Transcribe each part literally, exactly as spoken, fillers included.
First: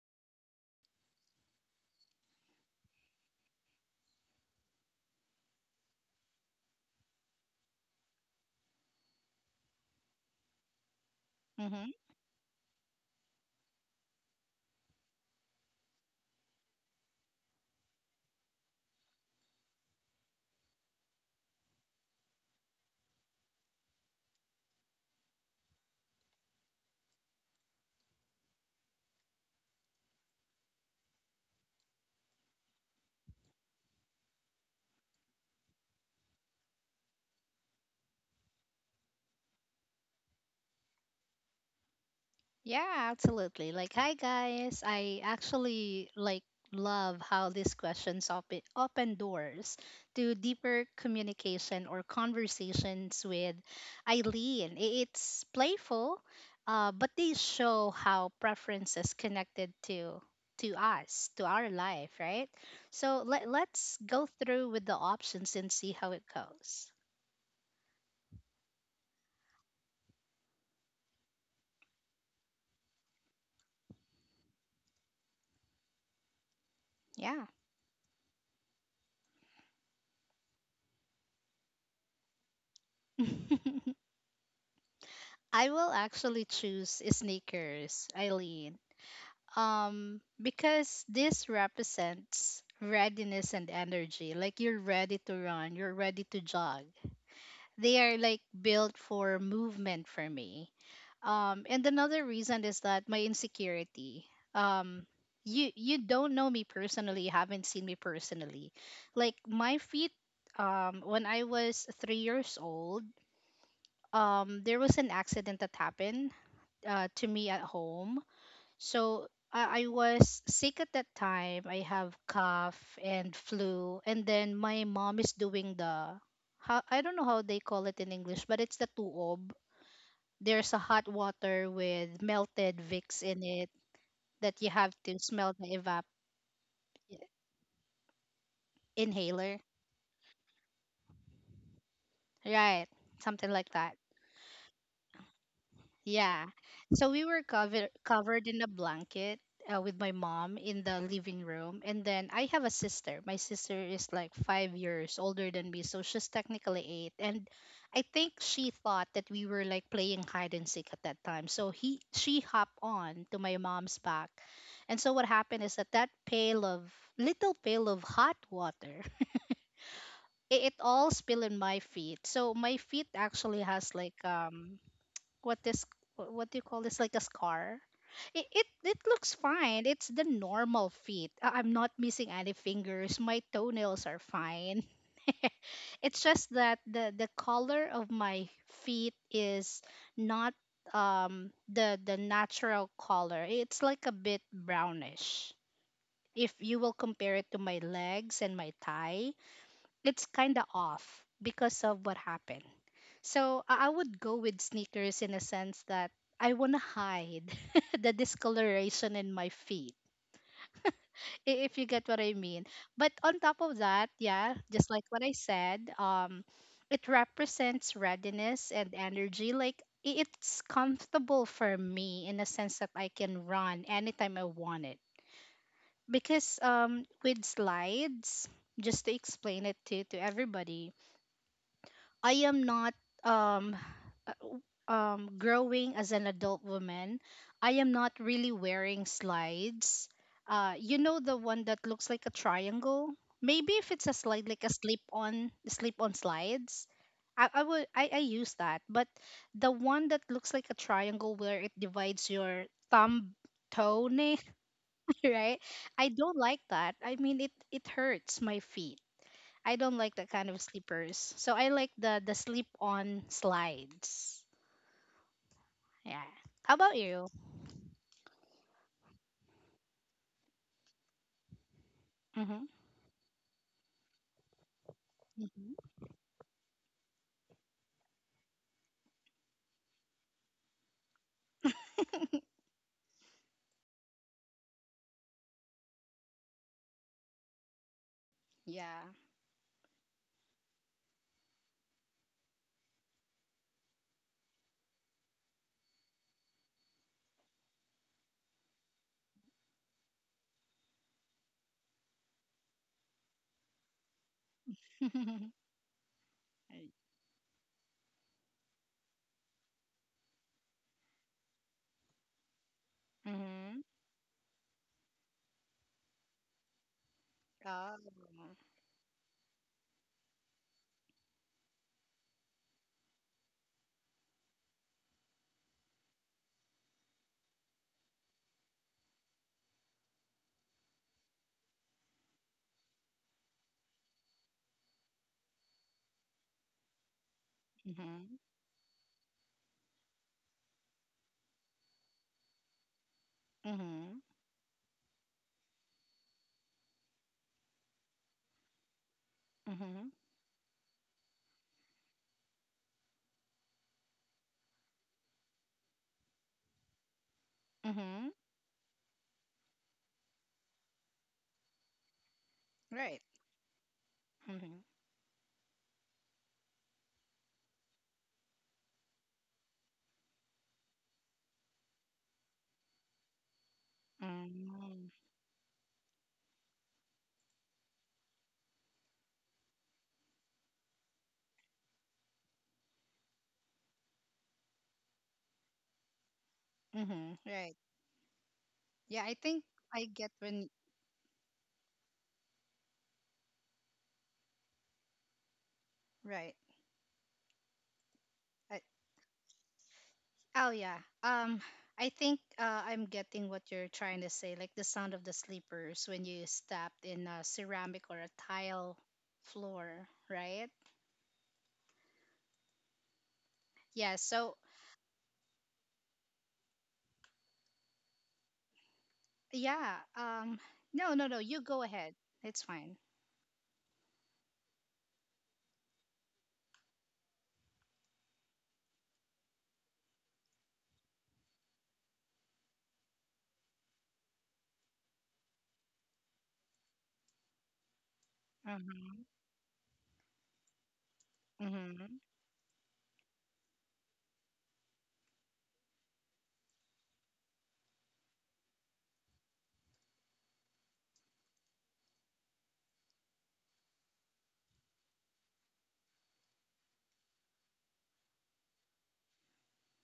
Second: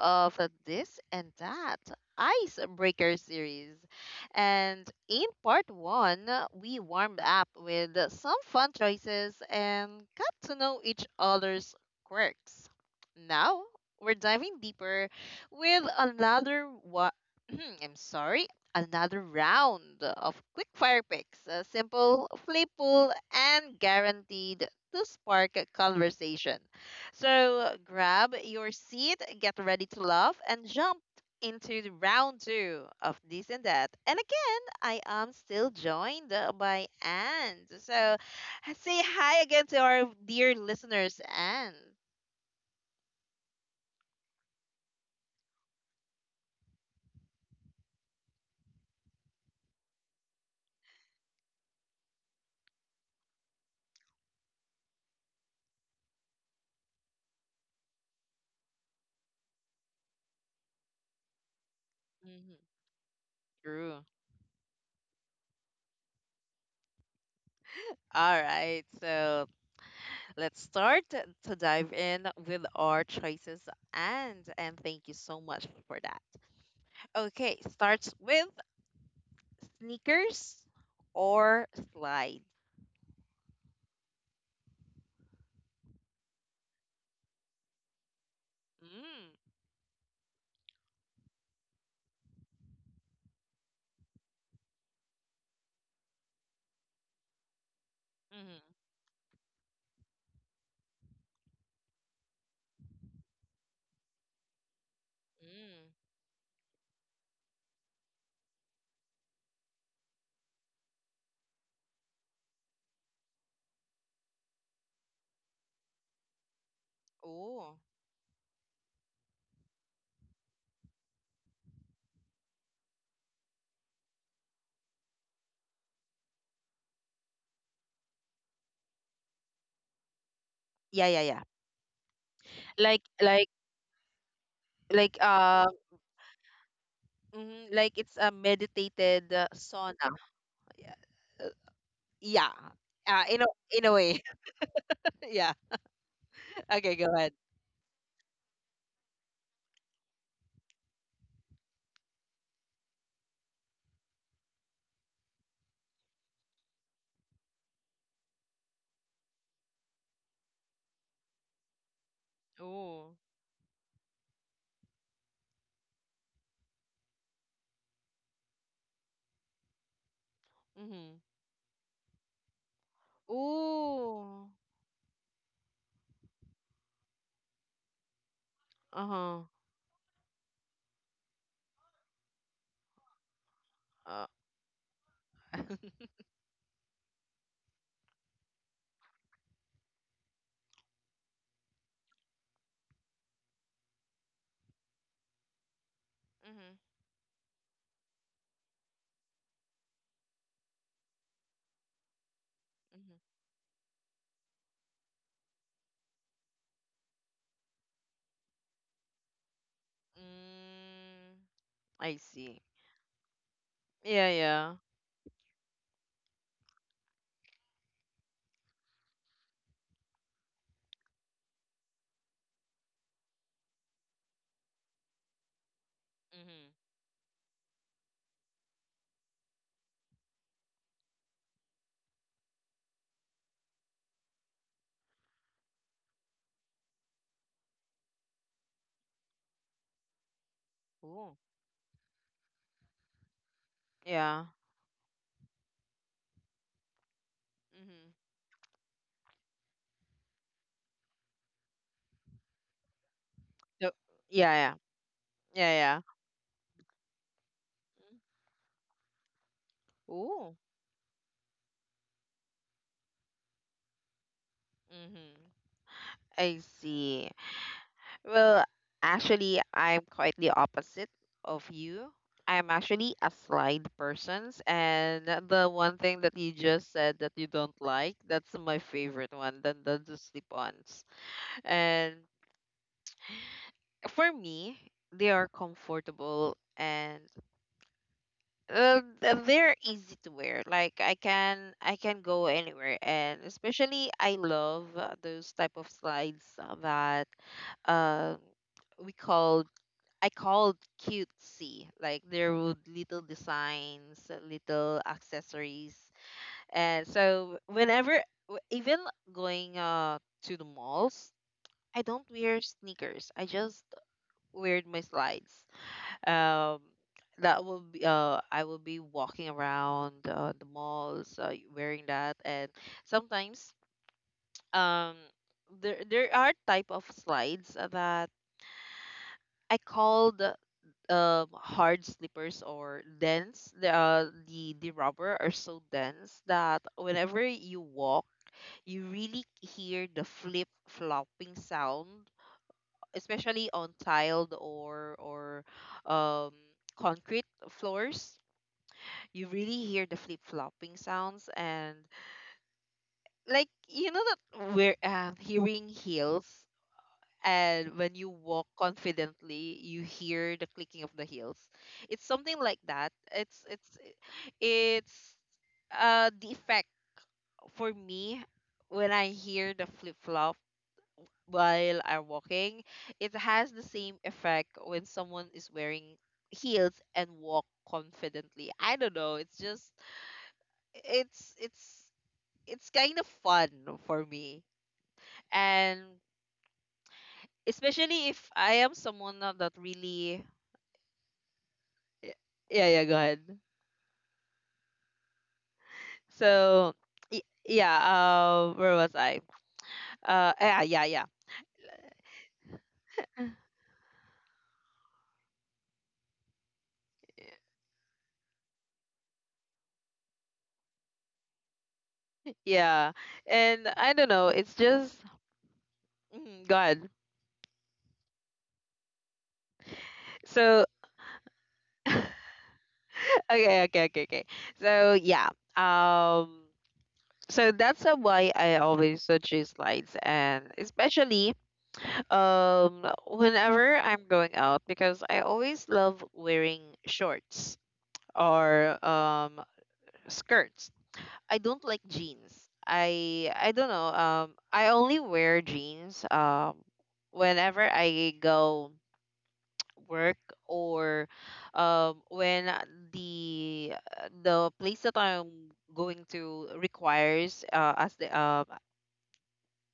of uh, This and That Icebreaker series. And in part one, uh, we warmed up with uh, some fun choices and got to know each other's Mm-hmm. quirks. Now, we're diving deeper with another I'm sorry, another round of quickfire picks. Uh, simple, playful, and guaranteed to spark a conversation. So grab your seat, get ready to laugh, and jump into the round two of this and that. And again, I am still joined uh, by Anne. So uh, say hi again to our dear listeners, Anne. Yeah, absolutely. Like, hi guys. I actually like love how these questions open open doors to deeper communication or conversations with Eileen. I- It's playful, uh, but they show how preferences connected to to us, to our life, right? Mhm. So let let's True. go through with the options and see how it goes. All right. So let's start to dive in with our choices and and thank you so much for that. Yeah. Okay, starts with sneakers or slide. I will actually choose sneakers, Eileen. Mm. Um because this represents readiness and energy, like you're ready to run, you're ready to jog, they are like Mm. built for movement for me. Um and another reason is that my insecurity, um you you Mm. don't know me personally, you haven't seen me personally, like my feet. Um when I was three years old, um there was an accident that happened uh, to me at Oh. home. So I, I was sick at that time. I have cough and flu, and then my mom is doing the, how, I don't know how they call it in English, but it's the tuob. There's a hot Yeah, yeah, yeah. water with melted Like Vicks in like it that you have to like smell the uh evap mhm, like it's a meditated inhaler, uh, sauna. Yeah. Uh, yeah. right? Uh, Something in a like that. in a way. Yeah. Yeah. So Okay, go we were ahead. covered covered in a blanket uh, with my mom in the living room, and then I have a sister. My sister is like five years older than me, so she's technically eight. And I think she thought that we were like playing hide and seek at that time. So he she hopped on Oh. to my mom's back, and so what happened is that that pail of, little pail of hot water, it, it all Mhm. spilled in my feet. So my feet actually has like, Ooh. um what this, what do you call this, like a scar. It it, it looks Uh-huh. fine, it's the normal feet. I- I'm not missing any fingers, my toenails are Uh, fine. It's just that the the color of my feet is not, um the the natural color, it's like a bit brownish. If you mhm. will compare it to my legs and my thigh, it's kind of off because of what happened. Mhm. So I I would go with sneakers, in a sense that I want to hide the discoloration in my feet, Mm. i- if you get what I I mean. see. But on top of that, Yeah, yeah, yeah. just like what I said, um, it represents readiness and energy. Like i- it's comfortable for me in a sense that I can run anytime I want it. Because Mhm. um, with slides, just to explain it to, to everybody, I am not um uh, w- um growing as an adult woman. I am not really wearing slides. Uh, you know the Ooh. one that looks like a triangle? Maybe if it's a slide, Yeah. like a slip on slip on slides. I, I would I, I Mhm. use that, but the one that looks like a triangle where it divides your thumb So, toenail, yeah, yeah. right? Yeah, I yeah. don't like that. I mean, it it Mm. hurts my feet. I don't like that kind of Ooh. slippers. So I like the the slip on slides. Mhm. Yeah. How I about you? see. Well, actually, I'm quite the opposite of you. Mhm. I'm actually a slide persons, and Mhm. the one thing that you just said that you don't like, that's my favorite one, then the, the slip-ons. And for me, they are comfortable and Yeah. Um, th- they're easy to wear. Like I can I can go anywhere, and especially I love uh, those type of slides uh, that um we called I called cutesy. Like there would little designs, uh, little accessories, and so whenever w- even going uh to the malls, I don't Mhm. wear sneakers. I just wear my slides um Oh. that will be uh i will be walking around uh, the malls uh, wearing that and sometimes um there there are type of slides that i called um hard slippers or dense the uh, the the rubber are so dense that whenever Mhm. you walk you really hear the flip flopping sound, Mhm. especially on tiled or or um concrete floors. You Mhm. really hear the flip flopping sounds and like you know that we're uh, hearing heels, Mhm. and when you walk confidently you hear the clicking of the heels. It's something Right. like that. it's it's Mhm. it's uh the effect for me. When I hear the flip flop while I'm walking, it has the same Mm. effect when someone is wearing heels and walk confidently. I don't know, it's just it's it's it's kind of fun for me. And Mhm. Right. especially if Yeah, I I am think someone na I that get when really Y- yeah, yeah, go ahead. right. So y- yeah, I, uh, where was I? Oh yeah. Uh yeah, yeah, Um, yeah. I think uh, I'm getting what you're trying to say, like the sound of the sleepers when you stepped in a ceramic or a tile floor, right? Yeah. Yeah. And So I don't know, it's just mm, go ahead. yeah. Um, no, no, So no, you go ahead. It's fine. okay, okay, okay, okay. So yeah. Um so that's uh, why I always uh, choose slides, and especially Um, whenever I'm going out, because I always love wearing shorts or Mhm. um skirts. I don't like Mhm. jeans. I I don't know. Um, I only wear jeans um whenever I go work or um when the the place that I'm going to requires uh, as the uh,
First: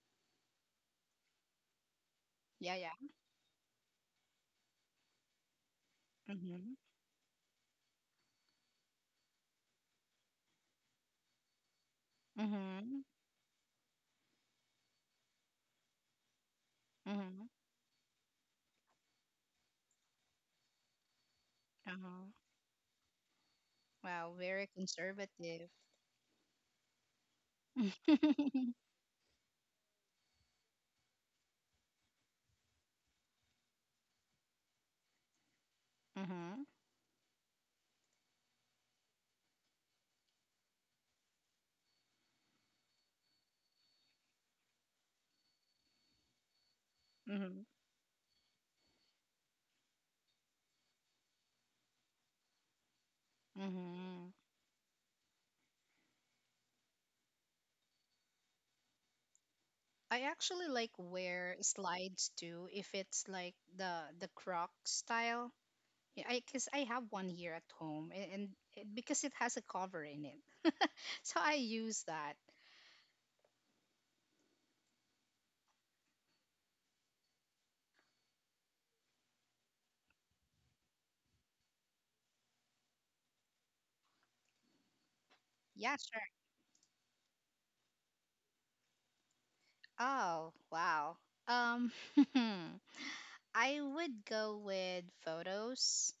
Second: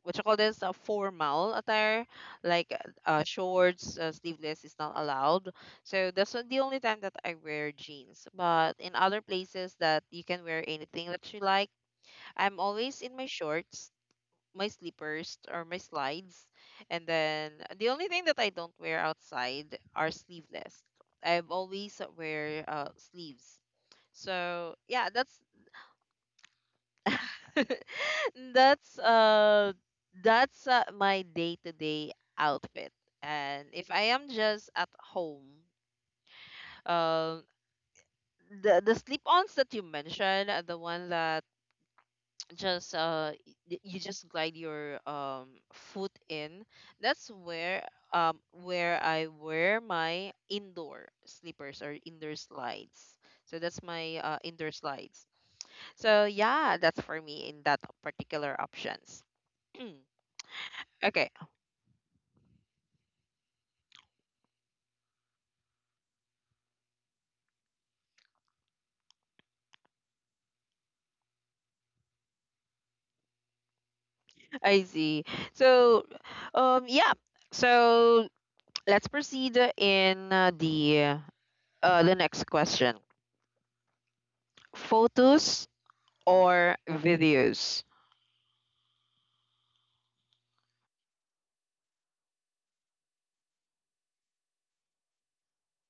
what you call this a formal attire, like Yeah, yeah. uh, shorts, uh, sleeveless is not allowed. So that's the only Mhm. time that I wear jeans, but in other places that you can wear anything that you like, I'm always Mhm. in my shorts, my slippers, or my slides. And then Mhm. the only thing that I don't wear outside are sleeveless. I've always Uh-huh. wear uh, sleeves. Wow. Very So yeah, that's conservative. That's uh that's uh, my day-to-day outfit. And if I am just at home, Mhm. Mhm. um the the slip-ons that you mentioned, uh, the one that just uh y- you just glide your um foot in, that's where um where I wear my indoor slippers or indoor slides. So that's my Mhm. uh, indoor slides. So yeah, that's for me in that particular options. I actually like Okay. wear slides too if it's like the the croc style. Yeah, I cuz I have one here at home, and, and it, because it has a cover in it. So I use that. I see. So, um, yeah. So let's proceed in uh, the uh, the next question: Yeah, photos sure. or videos? Oh, wow. Um I would go with photos.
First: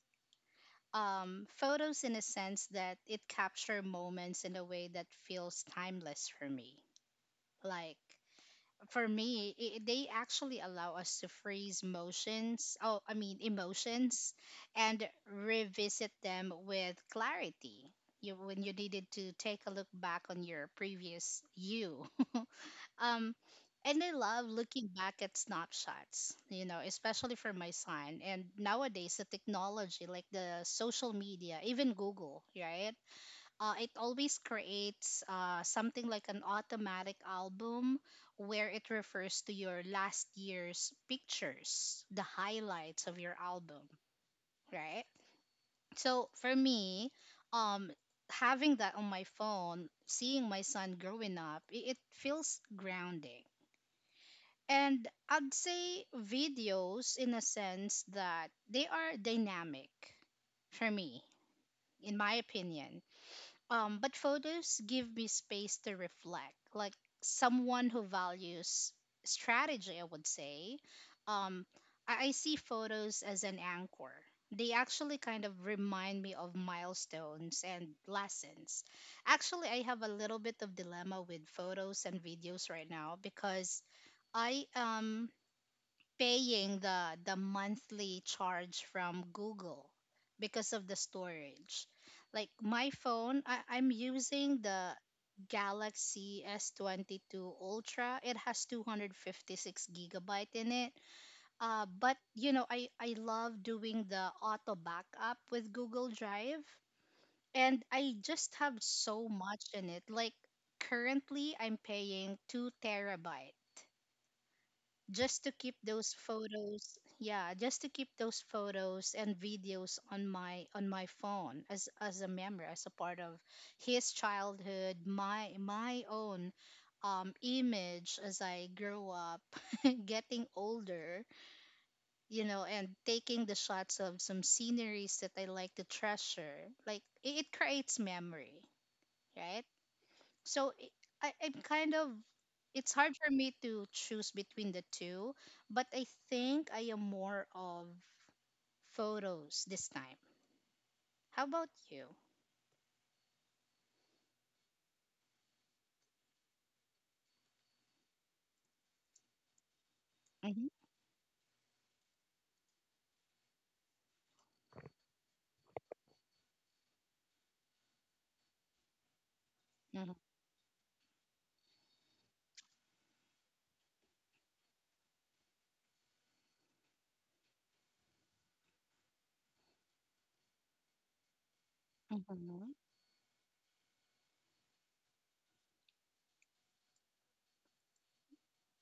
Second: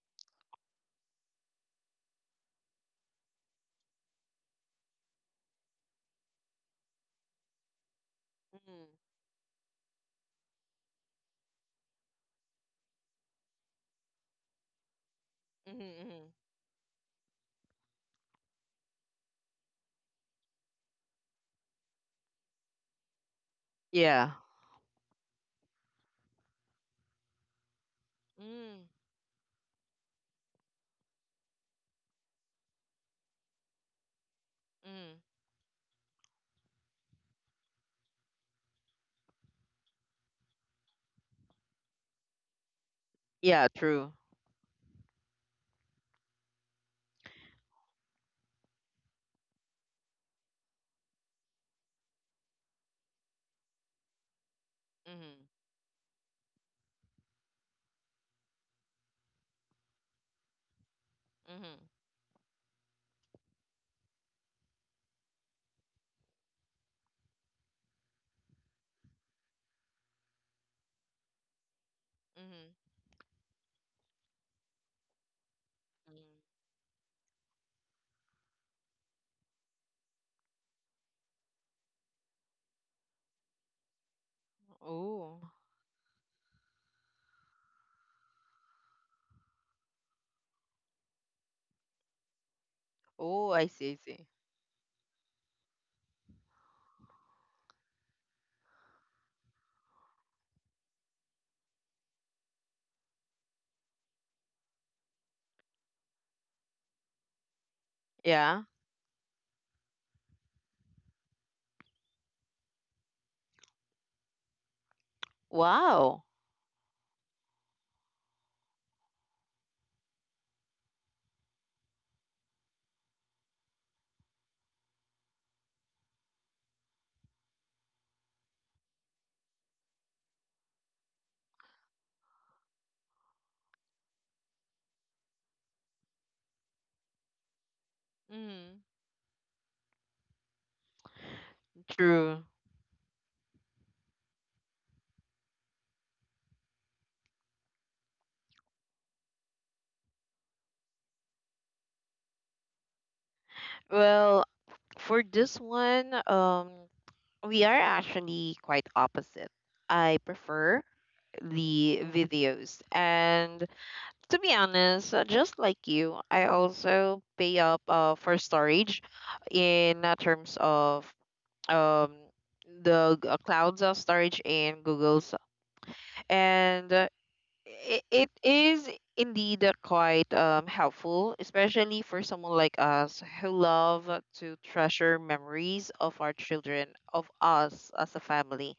Um, photos in a sense that it capture moments in a way that feels timeless for me. Like Mm. for me, I they actually allow us to freeze motions, oh, I mean, emotions, and Mhm, revisit mhm. them with clarity. You, when you needed to take a look back on your previous you. Um, and I love Yeah, looking back at snapshots, you know, especially for my son. And mhm. nowadays, the technology, like the social media, even Google, right? Uh, it always Mm, creates mm. uh, something like an automatic album where it refers to your last year's pictures, the highlights of your Yeah, album, true. right? So for me, um, having that on my phone, seeing my son growing up, it, it feels grounding. And I'd Mhm, say videos in a sense that they are dynamic for me, mhm. in my opinion. Um, but photos give me space to reflect. Like someone who values strategy, I would say. Um, I, I see Mhm, photos as an anchor. They actually kind of remind me of mhm. milestones and lessons. Actually, I have a little bit of dilemma with photos and videos right now because I am Oh. paying the the monthly charge from Google because of the storage. Like my phone, I, Oh, I I'm see, I see. using the Galaxy S twenty-two Ultra. It has two hundred fifty-six gigabyte in it. Uh, but you know, I I love doing the auto backup with Google Drive, and I just have Yeah. so much in it. Like currently, I'm paying two terabyte just to keep those Wow. photos, yeah, just to keep those photos and videos on my on my phone, as as a memory, as a part of his childhood, my my own um image as I grow up, getting older, you know, and taking the shots of some sceneries that I like to treasure, like it, it creates memory, Mhm. right? So it- I, I'm kind of, True. it's hard for me to choose between the two, but I think I am more of photos this time. How about you? Well, for this one, um, we are actually quite opposite. I Mm-hmm. prefer the videos. And to be honest, uh, just like you, I also pay up uh, for storage Mm-hmm. in uh, terms of um, the g- uh, clouds of storage in Google's. And uh, I it is indeed uh, quite um, helpful, especially for someone Mm-hmm. like us who love to treasure memories of our children, of us as a family.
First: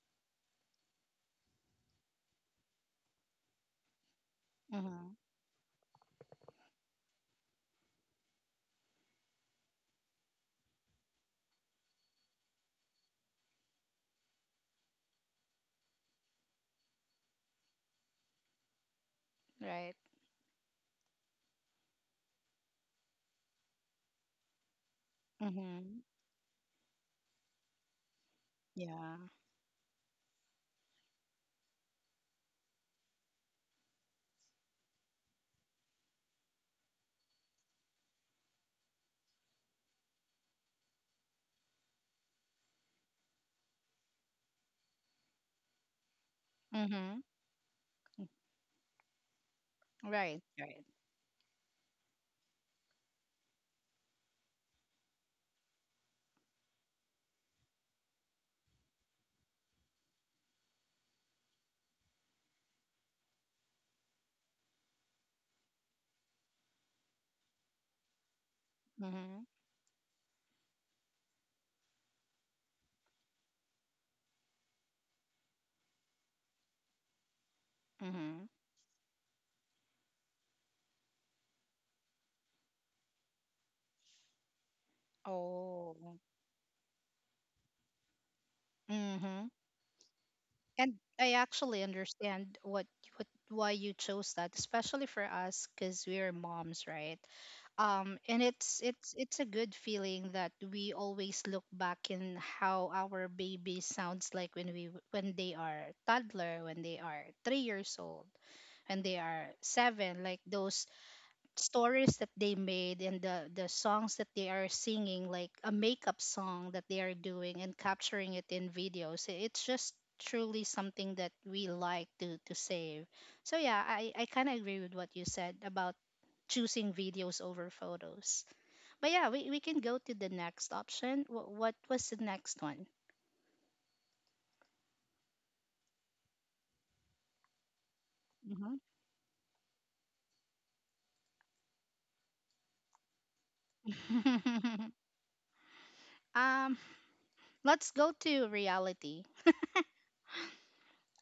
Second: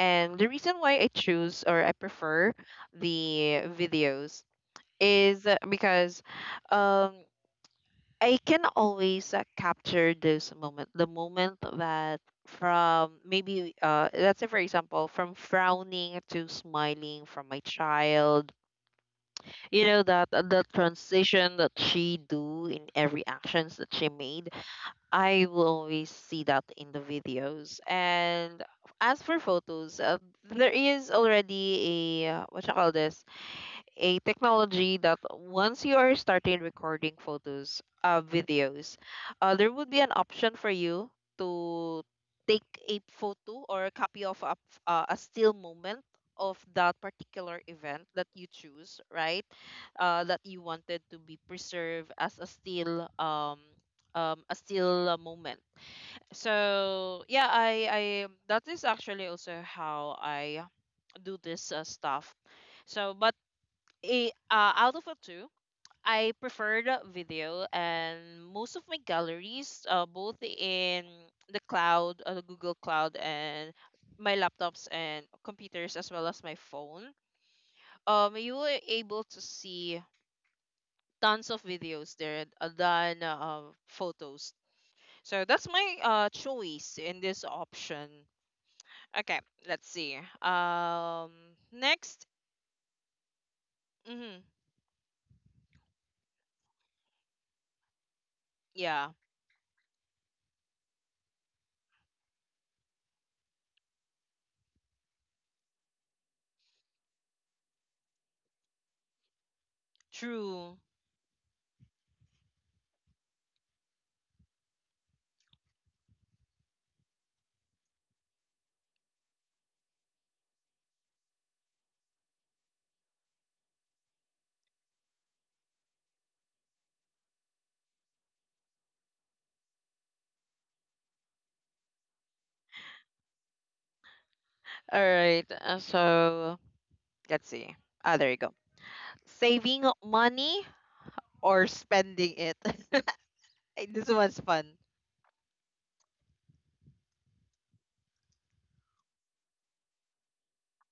And the reason why I choose or I prefer the videos Mm-hmm. is uh, because um, I can always uh, capture this moment, the moment that, from maybe uh let's say for example, from frowning to smiling from my child. You Right. know that the transition that she do in every actions that she made, I will Mm-hmm. always see that in the videos. And Yeah. as for photos, uh, there is already a uh, what you call this? A technology that once you are starting recording photos, uh, videos, uh, there would be an option for you to take a photo or a copy of a, uh, a still moment of that Mm-hmm. particular event that you choose, right? Uh, that you Right. wanted to Right. be preserved as a still um, um, a still uh, moment. So yeah, I, I that is actually also how I do this uh, stuff. So, but eh, uh, out of the two, I preferred video, and most of my Mm-hmm. galleries, uh, both in the cloud, uh, the Google Cloud, and my laptops and computers, as well as my phone, um, you were Mm-hmm. able to see tons of videos there, uh, than uh, photos. So that's my Oh. uh, choice in this option. Okay, Mm-hmm. let's see. And Um, I actually next. understand what, what, why you Mm-hmm. chose that, especially for us, because we are moms, right? Um, and it's Yeah, it's it's a good feeling that we always look back in how our baby sounds like when we when they are toddler, when they are three years old, when they are seven, like true. those stories that they made and the the songs that they are singing, like a makeup song that they are doing and capturing it in videos, i- it's just truly something that we like to to save. So yeah, i I kind of agree with what you said about choosing videos over photos. But yeah, we, we can go to the next option. What, what was the next one? All right. uh, So let's see. Ah, there you go. Hmm. Saving money or spending it. Ay, this one's fun. Um, let's go to reality.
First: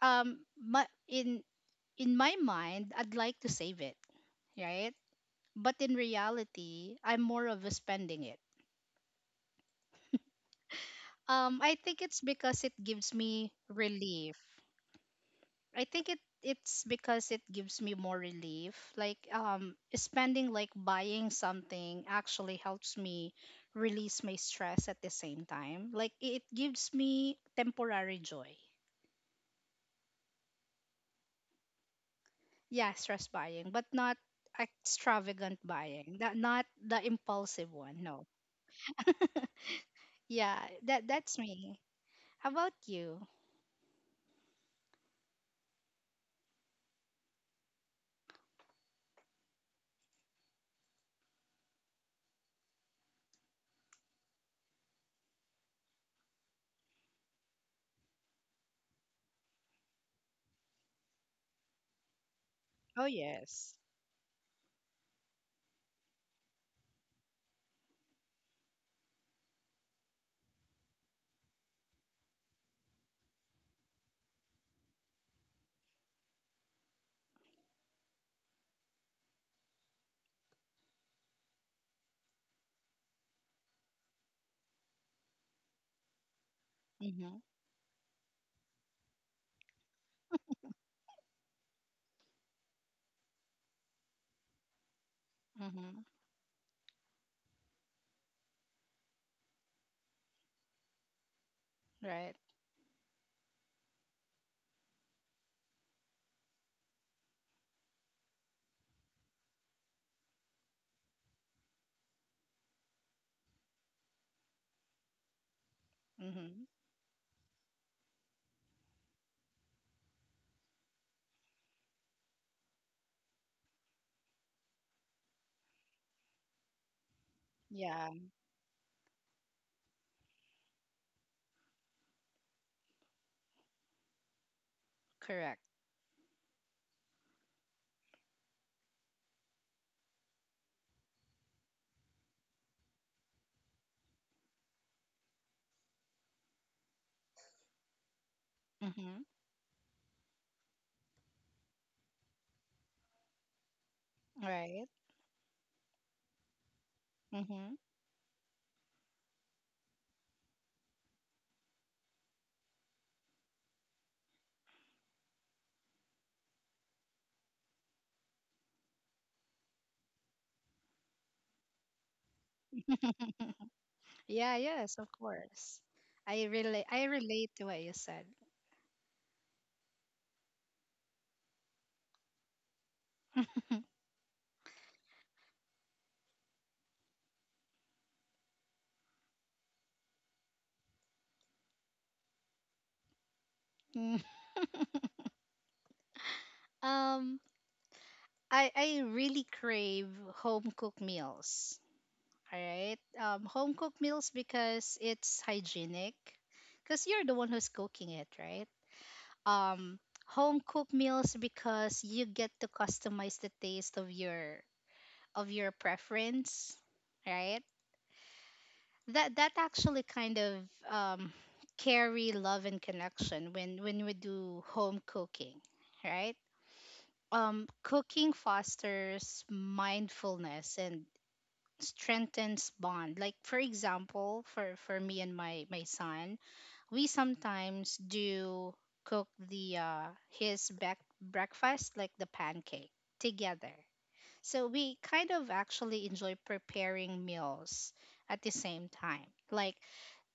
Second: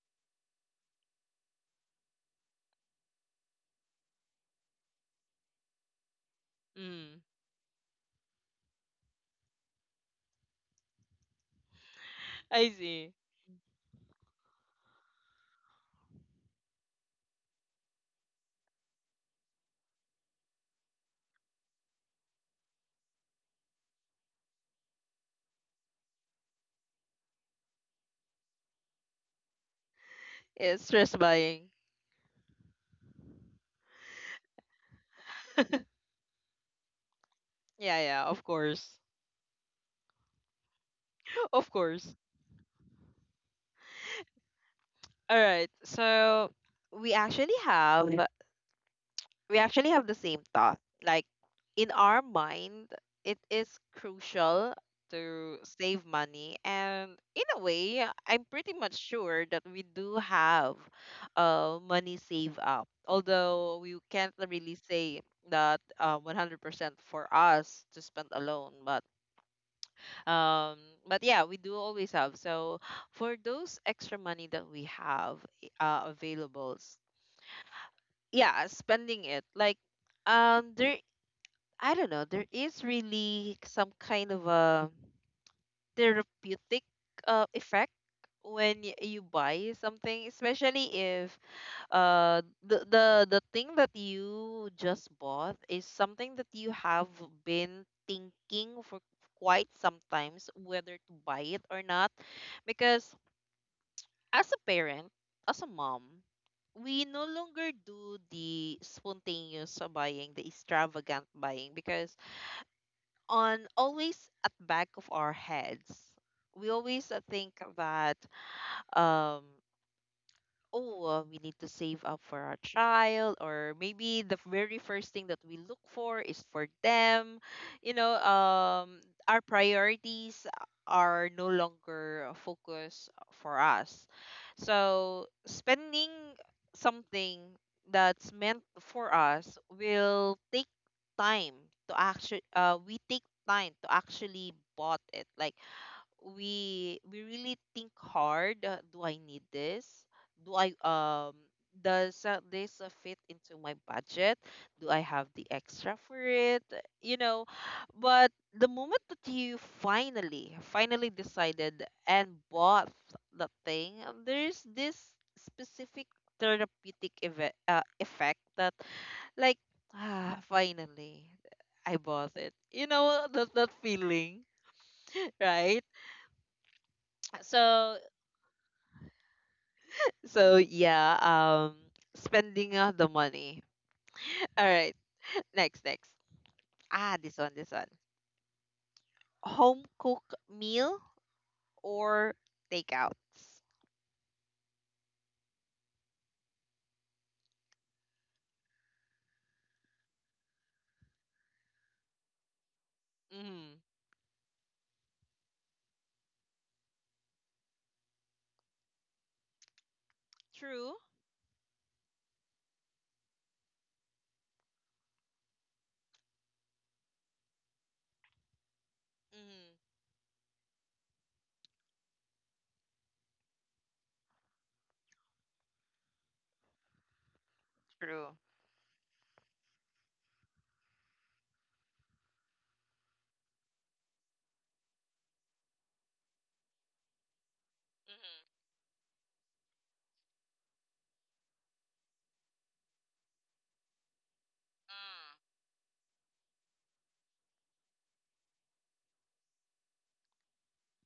Um, my, in in my mind I'd like to save it, right? But in reality, Mm. I'm more of a spending it. Um, I think it's I because see. it gives me relief. I think it It's because it gives me more relief. Like um, spending, like buying something actually helps me release my stress at the same time. Like it gives me temporary joy. Yeah, stress buying. Yeah, stress buying, but not extravagant buying. That not the Yeah, yeah, impulsive of one. No. course. Yeah, that Of that's course. me. How about you? All right. So we actually have we actually have the same thought. Like in our mind, it is crucial to save money, and in a way I'm pretty much sure that we do have uh, money save up, although Oh we can't yes. really say that uh, one hundred percent for us to spend alone, but um but yeah, we do always have. So for those extra money that we have uh, available s- yeah, spending it. Like um there I don't know, there is really some kind of a therapeutic uh, effect Mhm. when y- you buy something, especially if uh the, the the thing that you just bought is something that you Mhm. have been thinking for quite sometimes whether to buy it or not. Because Right. as a parent, as a mom, we no longer do the spontaneous buying, the extravagant buying, because on always at back of our heads we always uh, Mhm. think that um oh, uh, we need to save up for our child, or maybe the very first thing that we look for is for them. You know, Yeah. um, our priorities are no longer focused for us. So spending Correct. something that's meant for us will take time to actually, uh, we take time to actually bought it. Like we we really think hard, uh, do I need Mhm. this, do I um does uh, this uh, fit into my budget, do I have the Right. extra for it, you know. But Mhm. the moment that you finally finally decided and bought the thing, there's this specific therapeutic eve- uh, effect that, like, ah, finally I bought it, you know, that that feeling. Yeah. Yes. Right. Of course. I relate. I So relate to what you said. so yeah, um, spending uh, the money. All right, next, next. Ah, this one, this one. Home cook meal or takeouts? Mm. Um. I I really crave home cooked meals. All Mm-hmm. right. Um. Home cooked meals because it's hygienic. Cause you're the one who's cooking it, right? Um. True. Home cooked meals because you get to customize the taste of your, of your preference, right? Mm-hmm. That that actually kind of um, carry love and connection when when we do home cooking, right? True. Um, cooking fosters mindfulness and strengthens bond. Like for example, for for me and my my son, we sometimes do cook the uh, his back breakfast like the pancake together. Mm-hmm. So we kind of actually enjoy preparing meals at the same time. Like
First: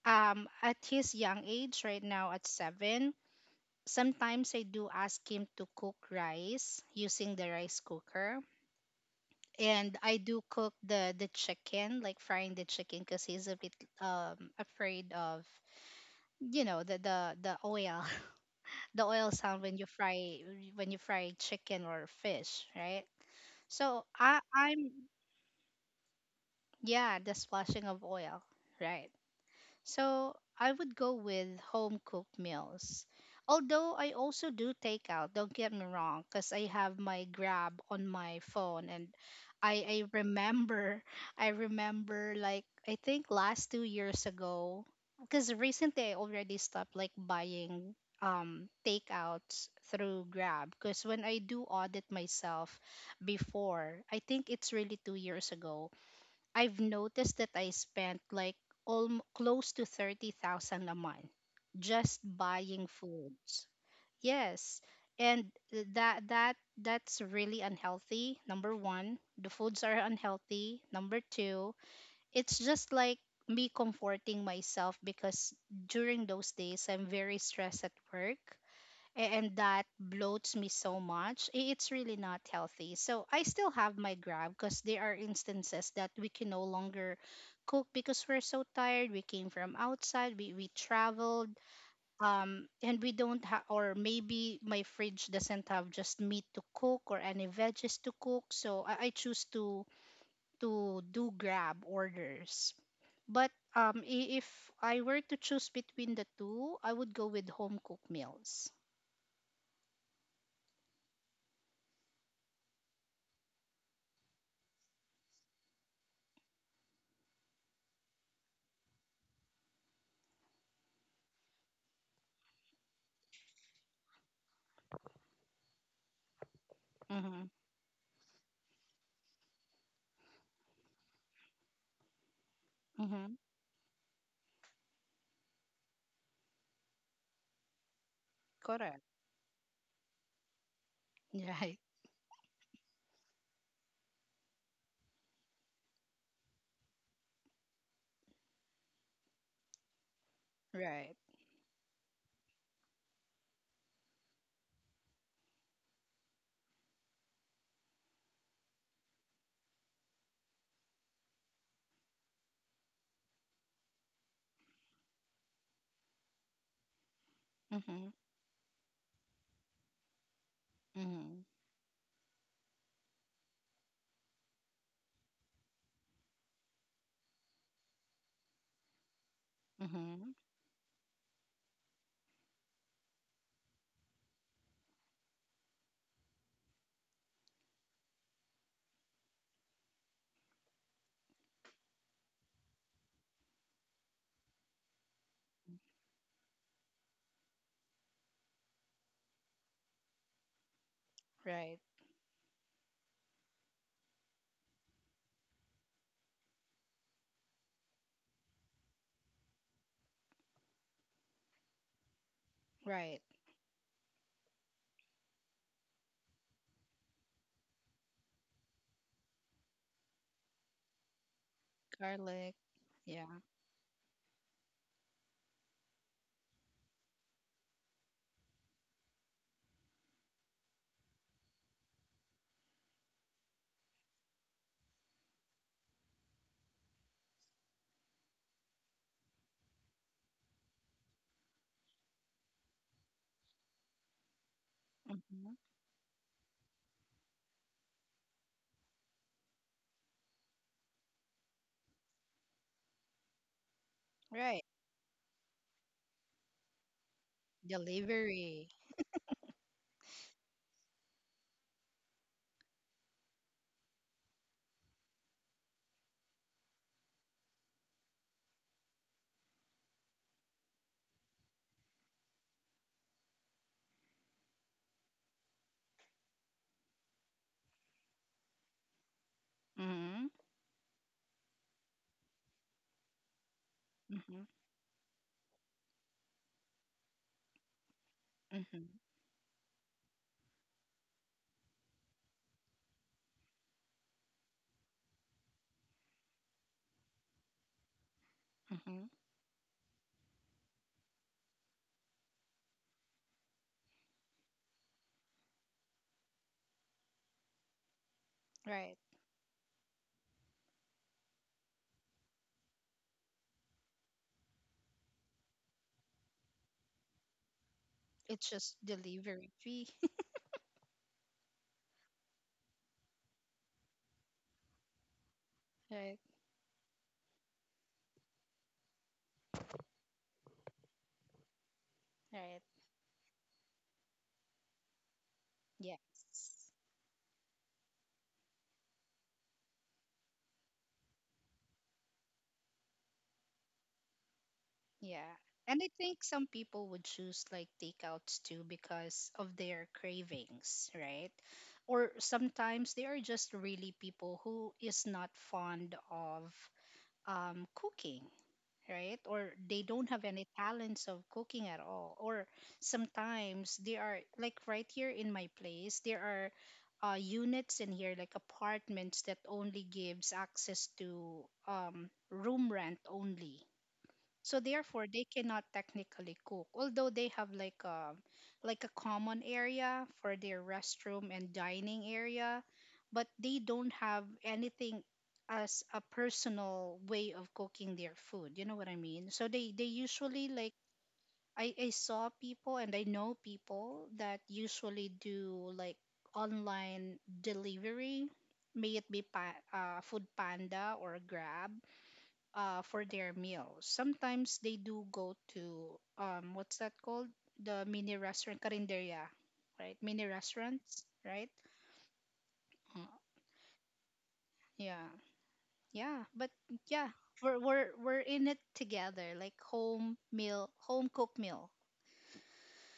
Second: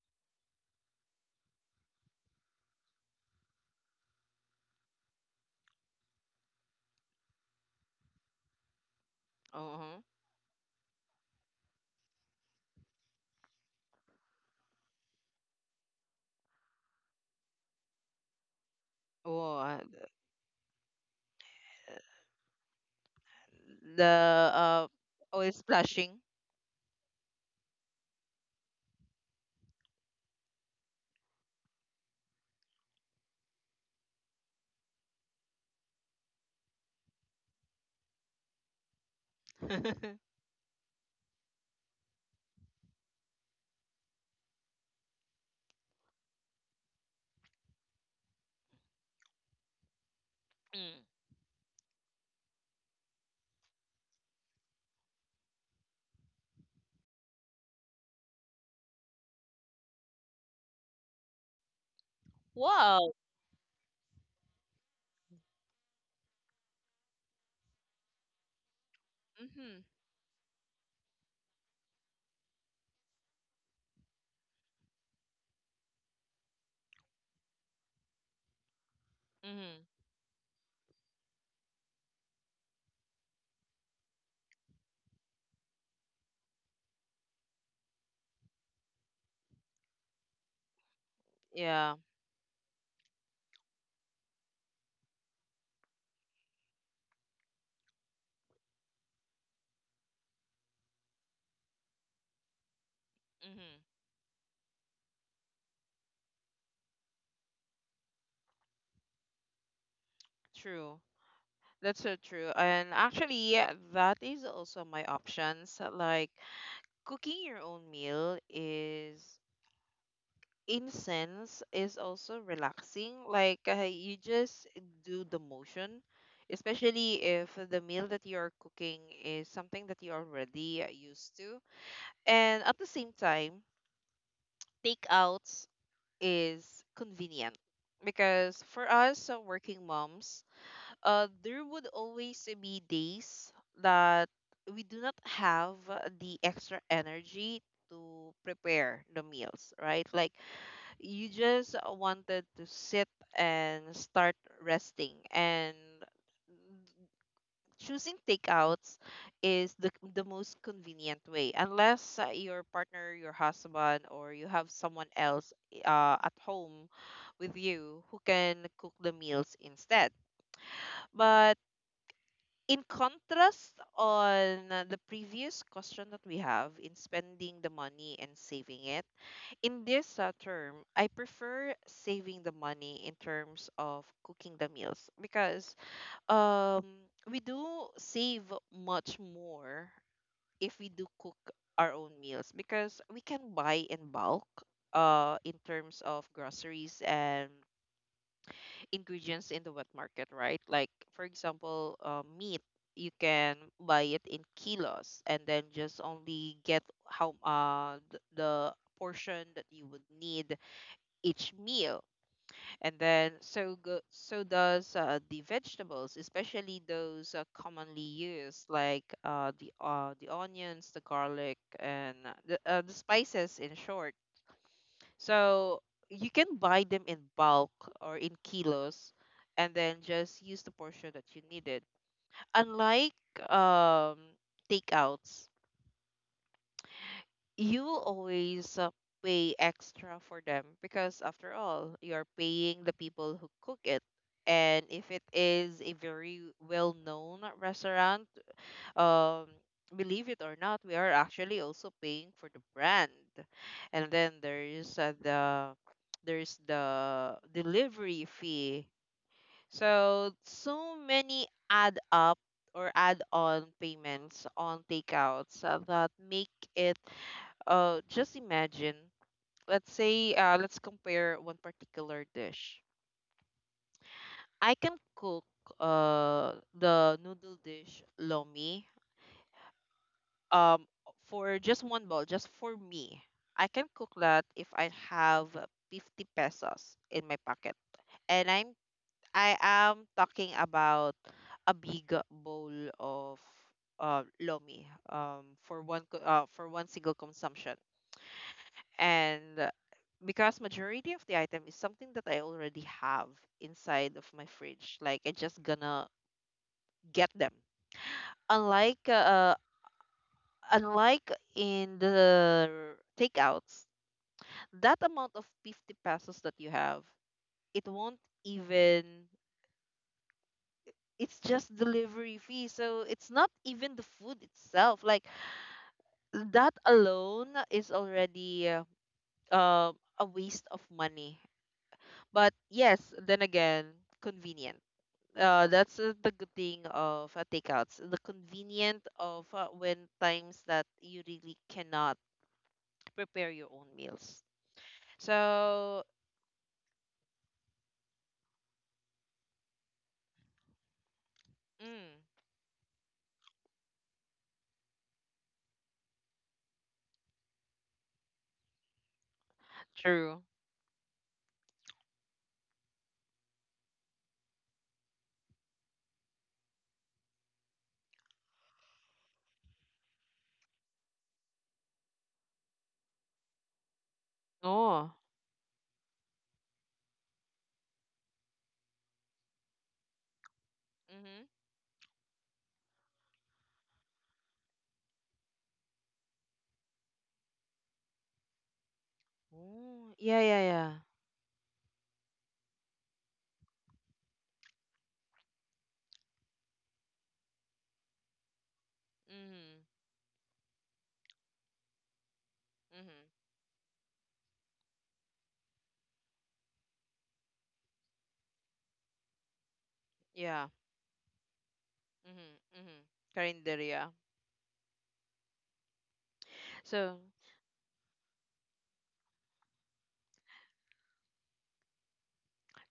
um, at his young age right now at seven, sometimes I do ask him to cook rice using the rice cooker, and Uh-huh. I do cook the the chicken, like frying the chicken, cuz he's a bit um afraid of, you know, the the the oil, the oil Oh, sound uh, when you fry, when you fry chicken or fish, right? So I the uh, I'm, oh, splashing. yeah, the splashing of oil. Right. So I would go with home cooked meals. Although I also do takeout, don't get me wrong, because I have my Grab on my phone. And I, I remember, I remember like, I think last two years ago, because recently I already stopped like buying um takeouts through Grab Mm. because when I do audit myself before, I think it's really two years ago, I've noticed that I spent like almost close to thirty thousand a month just buying Wow. foods. Yes. And that that that's really unhealthy. Number one, the Mm-hmm. foods are unhealthy. Number two, it's just like me comforting myself because during those days I'm very stressed at work a- and that Mm-hmm. bloats me so much i- it's really not healthy. So I still have my Grab because there are instances that we can no longer cook because we're so tired, we came from outside, we, we traveled Yeah. um and we don't have, or maybe my fridge doesn't have just meat to cook or any veggies to cook, so i, I choose to to do Grab orders. But Mm-hmm. um i- if I were to choose between the two, I would go with home cooked meals. True. That's so true. And actually, yeah, that is also my options. Like, cooking your own meal is in sense is also relaxing. Like uh, you just do the motion, especially Mm-hmm. if the meal that you are cooking is something that you're already uh, used to. And at the same Mm-hmm. time, takeouts is convenient because Correct. for us uh, working moms, uh, Right. there would always be days that we do not have the extra energy to prepare the meals, right? Like Right. you just wanted to sit and start resting, and choosing takeouts is the, the most convenient way, unless uh, your partner, your husband, or you have someone else uh, at home with Mhm. you who can cook the meals instead. Mhm. But in contrast on uh, the previous question that we have in spending the money and saving it, in this Mhm. uh, term I prefer saving the money in terms of cooking the meals, because um we do save much more if we do cook our own meals, because we can buy in bulk uh in terms of groceries and ingredients in the wet market, right? Like for Right. example, uh, meat, you can buy it in kilos and then just only get how uh th- the portion that you would need each meal. Right. And then so go, so does uh, the vegetables, especially those uh, commonly used, like uh, the uh, the onions, the garlic, and Garlic. uh, the uh, the Yeah. spices, in short. So you can buy them in bulk or in kilos and then just use the portion that you needed. Unlike um, takeouts, you will always uh, pay extra for them because, after all, you're paying the people who cook it. And if it Mhm. is a very well known restaurant, um believe it or not, we are actually also paying for the brand. And then Right. there is uh, the there's the delivery Delivery. fee. So so many add up or add on payments on takeouts uh, that make it— uh just imagine, let's say, uh let's compare one particular dish. I can cook uh the noodle dish lomi, Mhm. um for just one bowl, just for me. I can cook Mhm. that if I have 50 pesos in my pocket. And I'm Mhm. I am talking about a big bowl of uh, lomi, um for one co- uh, for one single consumption. Mhm. And uh, because majority of the item is something that I already have inside of my fridge. Like, I just gonna get them. Right. Unlike uh unlike in the takeouts, that amount of 50 pesos that you have, it won't It's just even— delivery fee. it's just delivery fee. So it's not even the food itself. Like, Right. that alone is already uh, um, a waste of money. Right. But yes, then again, convenient. Uh, that's uh, the good Yes. thing of uh, takeouts. The convenient of uh, when times that you really cannot prepare your own meals. Yeah. And I So, think some people would choose like takeouts too because of their cravings, right? Or mm, sometimes they are just really people who is not fond of um, cooking, right? Or they don't have any true. talents of cooking at all. Or sometimes they are, like, right here in my place, there are uh, units in here like apartments that only gives access to um, room rent only, so therefore Oh. they cannot technically cook, although they have like a like a common area for their restroom and dining area, but they don't have anything as a personal way of cooking their food you know What I mean, so they they Oh, yeah, usually, yeah, like, yeah. i i saw people and I know people that usually do like online delivery, may it be pa- Mm-hmm. uh, Food Panda or Grab uh, for their Mm-hmm. meals. Sometimes they do go to um, what's that called? The mini restaurant, Carinderia, right? Mini Yeah. restaurants, right? Mm-hmm. Uh, Mm-hmm. Calendar, yeah. yeah, yeah, but yeah, So we're we're we're in it together, like home meal, home cooked meal,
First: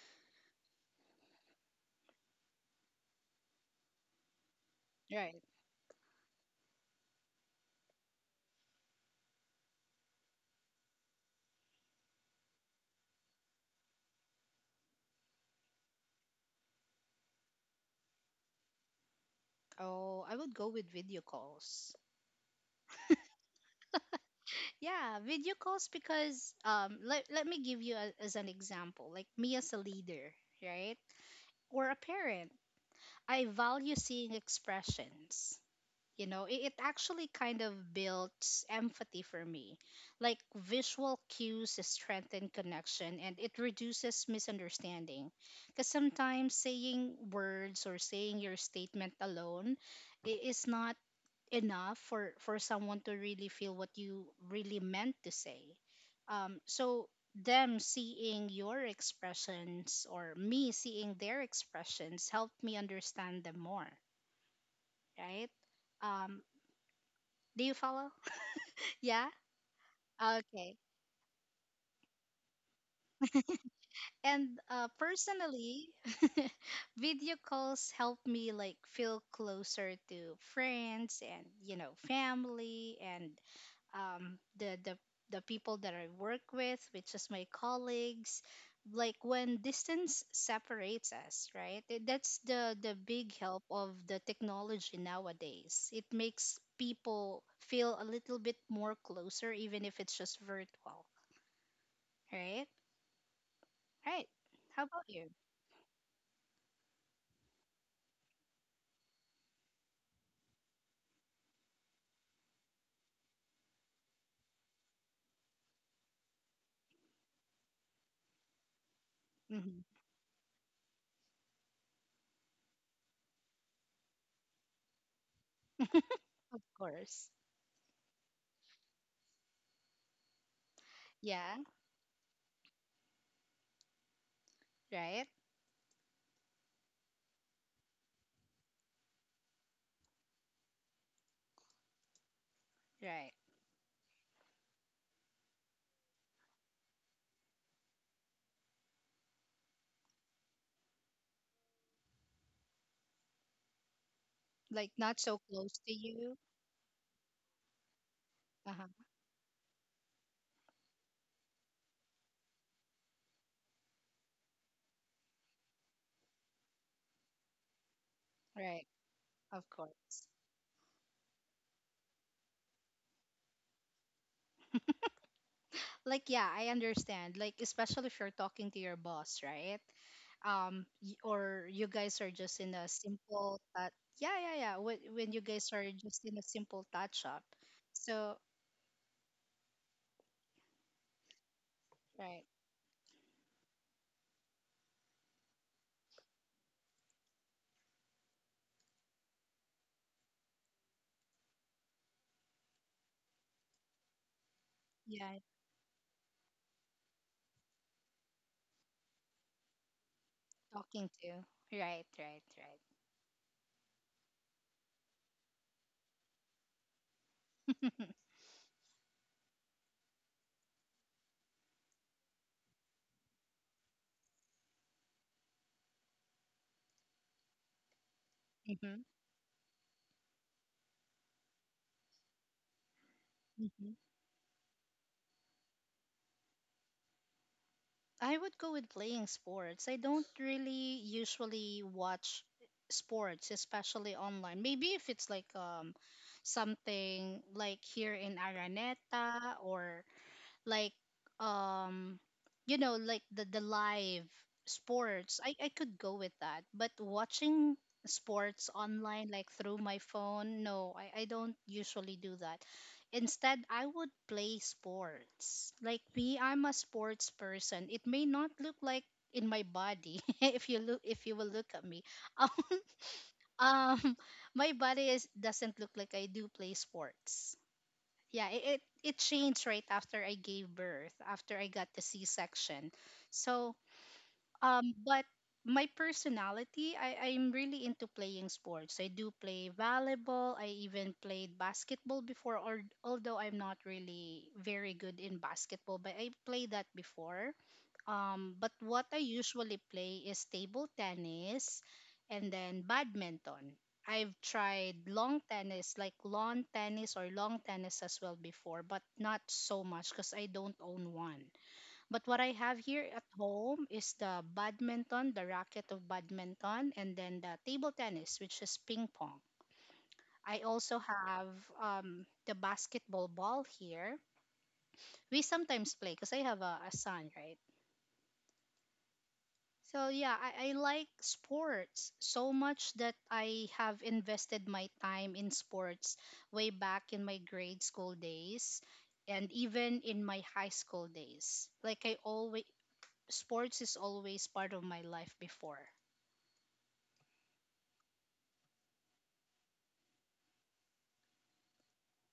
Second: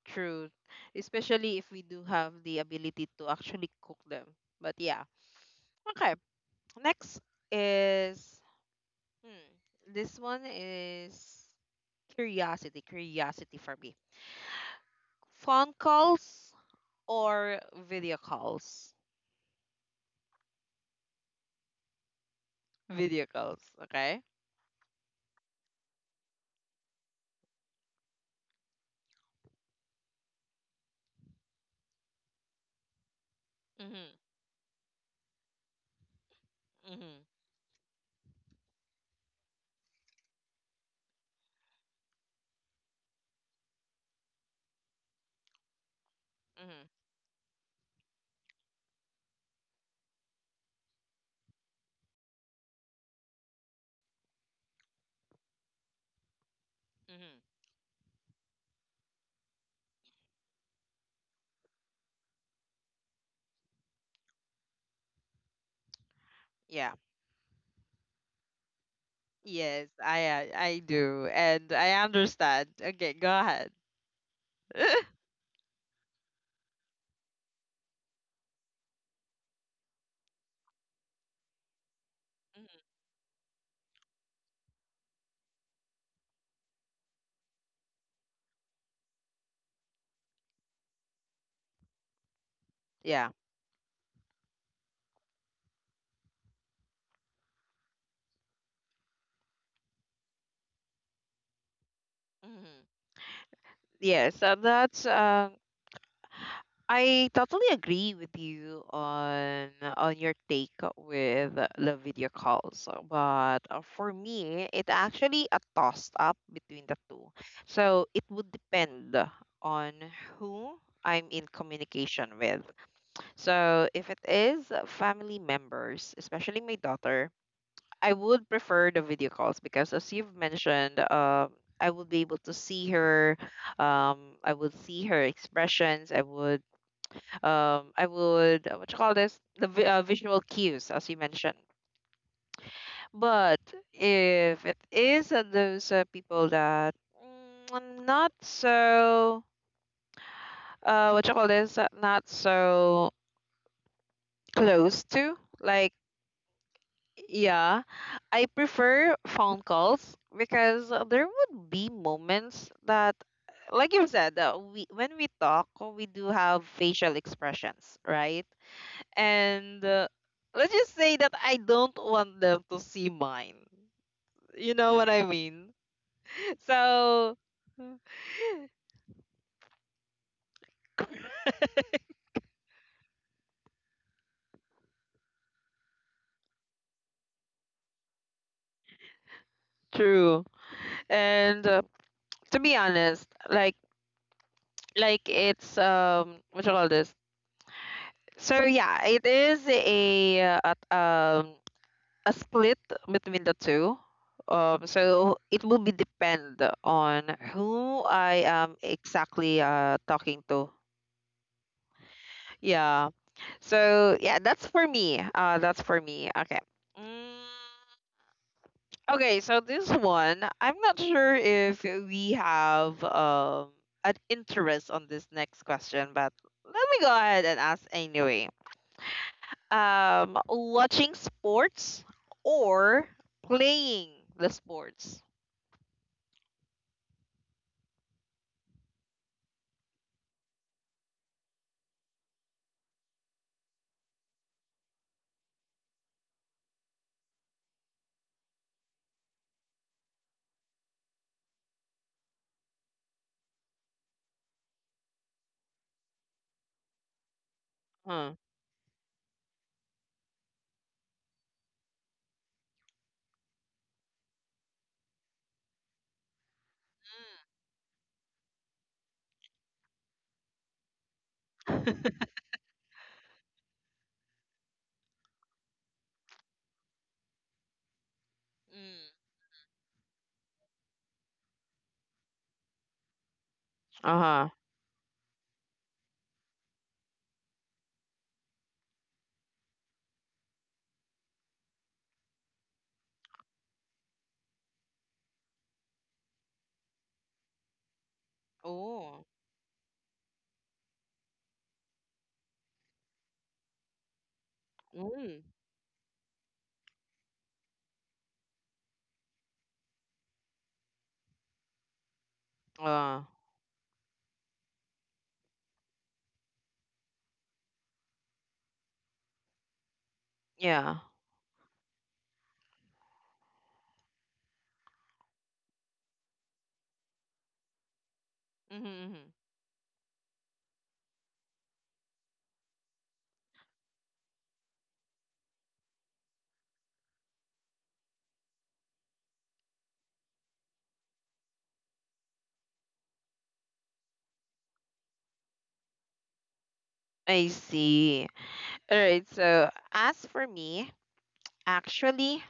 true, especially if we do have the ability to actually cook them. But yeah, right? okay. Next is— hmm, this one is curiosity. Curiosity for me. Phone calls or video calls? Oh, I would go with video calls. Video calls. Okay. Yeah, video calls because um, let let me give you a, as an example, like me as a leader, right, or a parent. I value Mm-hmm. seeing expressions. You know, it, it Mm-hmm. actually kind of builds empathy for me, like visual cues strengthen connection and it reduces misunderstanding, because sometimes Mm-hmm. saying words or saying your statement alone i- is not enough for for someone to really feel what you really meant to say. Um so Mm-hmm. them seeing your expressions or me seeing their expressions helped me understand them more, right. um do you follow? Yeah? Yes, I uh, I Okay. do, and I understand. Okay, go ahead. And uh, personally, video calls help me like feel closer to friends and, you know, family and um, the the the people that I work with, which is my colleagues. Like when distance separates us, right? Th- That's the the big Yeah. help of the technology nowadays. It makes people feel a little bit more closer, even if it's just virtual, right? Mm-hmm. Right. Yeah, How so about you? that's— um I totally agree with you on on your take with the video calls, but uh, for me, it actually a toss up Hmm. between the two. So it would depend on who Of I'm in course. communication with. So if it is Yeah. family members, especially my daughter, Right. I would prefer the video calls because, as you've mentioned, um, I would be able to see her. Um, I would see her expressions. I would, um, I would, uh, what you call this? The vi- Right. uh, visual cues, as you mentioned. But if it is uh, those uh, people that— mm, not so, Like uh, not what so you call close this? uh, to Not you. so Uh-huh. close to, like— yeah, I prefer phone calls because there would be moments Right. that, Of like you course. said, uh, we when we talk, we do have facial expressions, right? Like yeah, I And uh, understand. Like let's especially just if you're say that talking to I your don't boss, want right? them to see Um, y- mine. Or you guys are You just in know a what I mean? simple that So yeah, yeah, yeah. When when you guys are just in a simple touch up. So true. And right. uh, to be honest, like, like it's— um what you call this? So yeah, it is a— uh, at- um a split between the two. Um, Yeah, So it will be depend on who I am exactly uh, talking to. talking to. Right. Right. Right. Yeah. So yeah, that's for me. Uh, that's for me. Okay. Mm, okay. So this one, I'm not sure if we have um an interest on this next question, but let me go ahead and ask anyway. Hmm. Um, watching sports or Hmm. playing the sports? I would go with playing sports. I don't really usually watch sports, especially online. Maybe if it's like um something like here in Araneta or like um you know, like the the live sports, i i could go with that. But watching Huh. sports online, like through my phone, no, i i don't usually do that. Instead I would play sports. Like me, I'm a sports person. It may not look like in my body if you look, if you will look at me. um my body is doesn't look like I do play sports. Yeah, it, it it Mm. changed right after I gave birth, after I got the C-section. So Uh-huh. um but my personality, I, I'm really into playing sports. I do play volleyball. I even played basketball before, or although I'm not really very good in basketball, but I played that before. Um, but what I Oh. usually play is table tennis and then badminton. I've tried long Mm. tennis, like lawn tennis or long tennis as well before, but not so much because I don't own one. But what I have here Uh, at home is the badminton, the racket of badminton, and then the table tennis, which is ping pong. I also yeah. have um, the basketball ball here. We sometimes play because I have a, a son, right? Mm-hmm, hmm. So yeah, I, I like sports so much that I have invested my time in sports way back in my grade school days and even in my high school days. Like I always sports is always part of my life before. I see. All right, so as for me, actually,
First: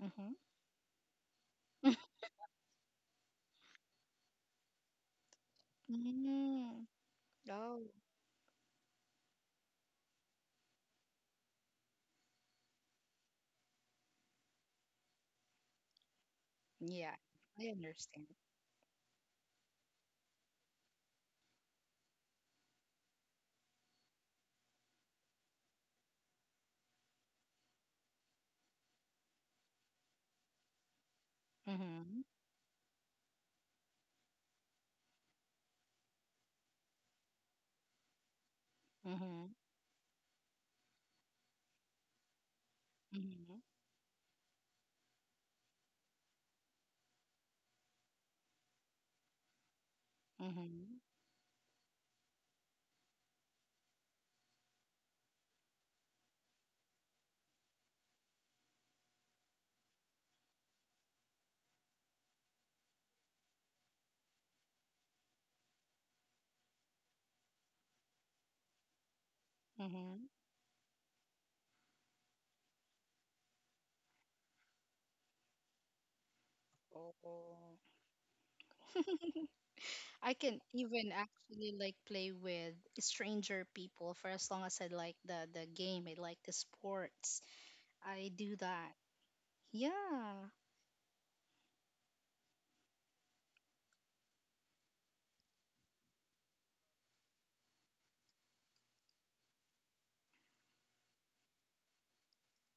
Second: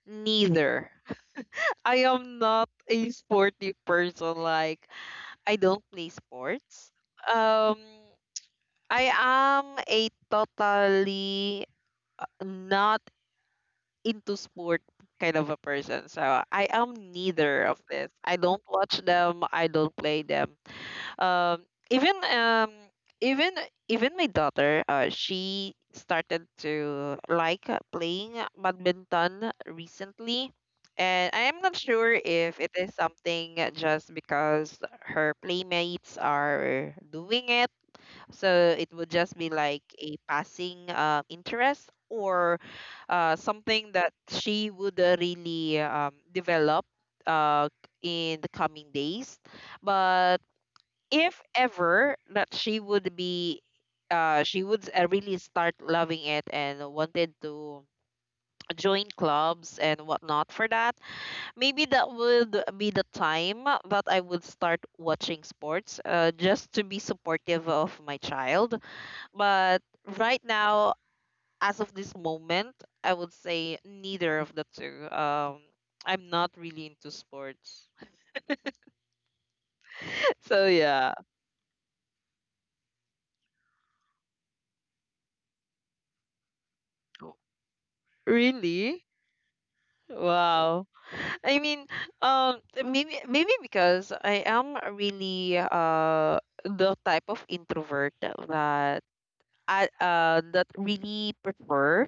Hmm. neither. I am not a sporty person. Like, I don't play Mm. sports. Um, Oh. I am a totally not into sport kind of a person. So Yeah, I am I neither of understand. this. I don't watch them. I don't play them. um even um even even my daughter, uh she started to like uh, playing badminton recently, and I am Mm-hmm. not sure if it is something just because her playmates are doing it, so it Mm-hmm. would just be like a passing uh, interest, or Mm-hmm. uh, something that she would uh, really um, develop uh, in the coming days. But Mm-hmm. if ever that she would be uh she would uh, really start loving it and wanted to join clubs and whatnot for that, maybe that would be the time that I would start watching sports, uh, just to be supportive of my child. But Mm-hmm. right now, as of this moment, I would say neither of the two. um I'm not really into Oh. sports. I can So even yeah, actually like play with stranger people, for as long as I like the the game. I like the sports. I do that. really. Yeah. Wow. I mean, um, maybe maybe because I am really uh the type of introvert that I uh that really prefer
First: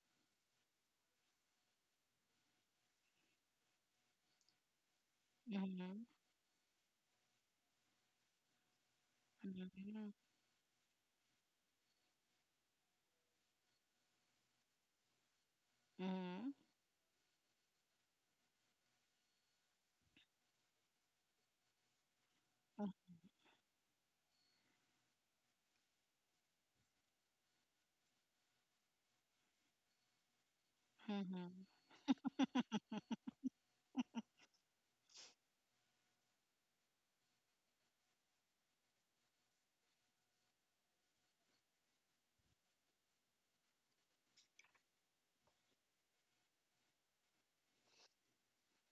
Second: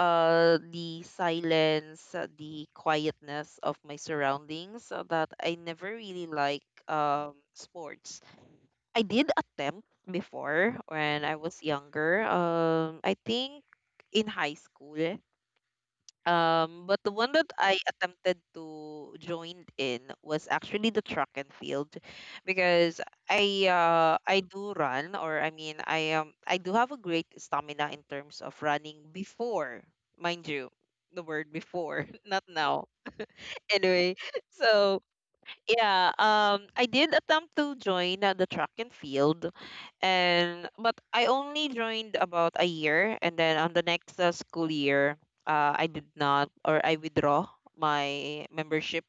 uh the silence, uh, the quietness of my surroundings. uh, That I never Mhm. really like um sports. I did attempt Mhm. before when I was younger. Um, I think in high school. Mhm. Um, but the one that I attempted to join in was actually the track and field because I uh I do run, or I mean I um I do have a great stamina in terms of running before, mind you, the word Mhm. before, not now. Anyway, so yeah, um I did attempt to join uh, the track and field, and but I only joined about a year, and then on the next uh, school year, uh, I did not— or I withdraw my membership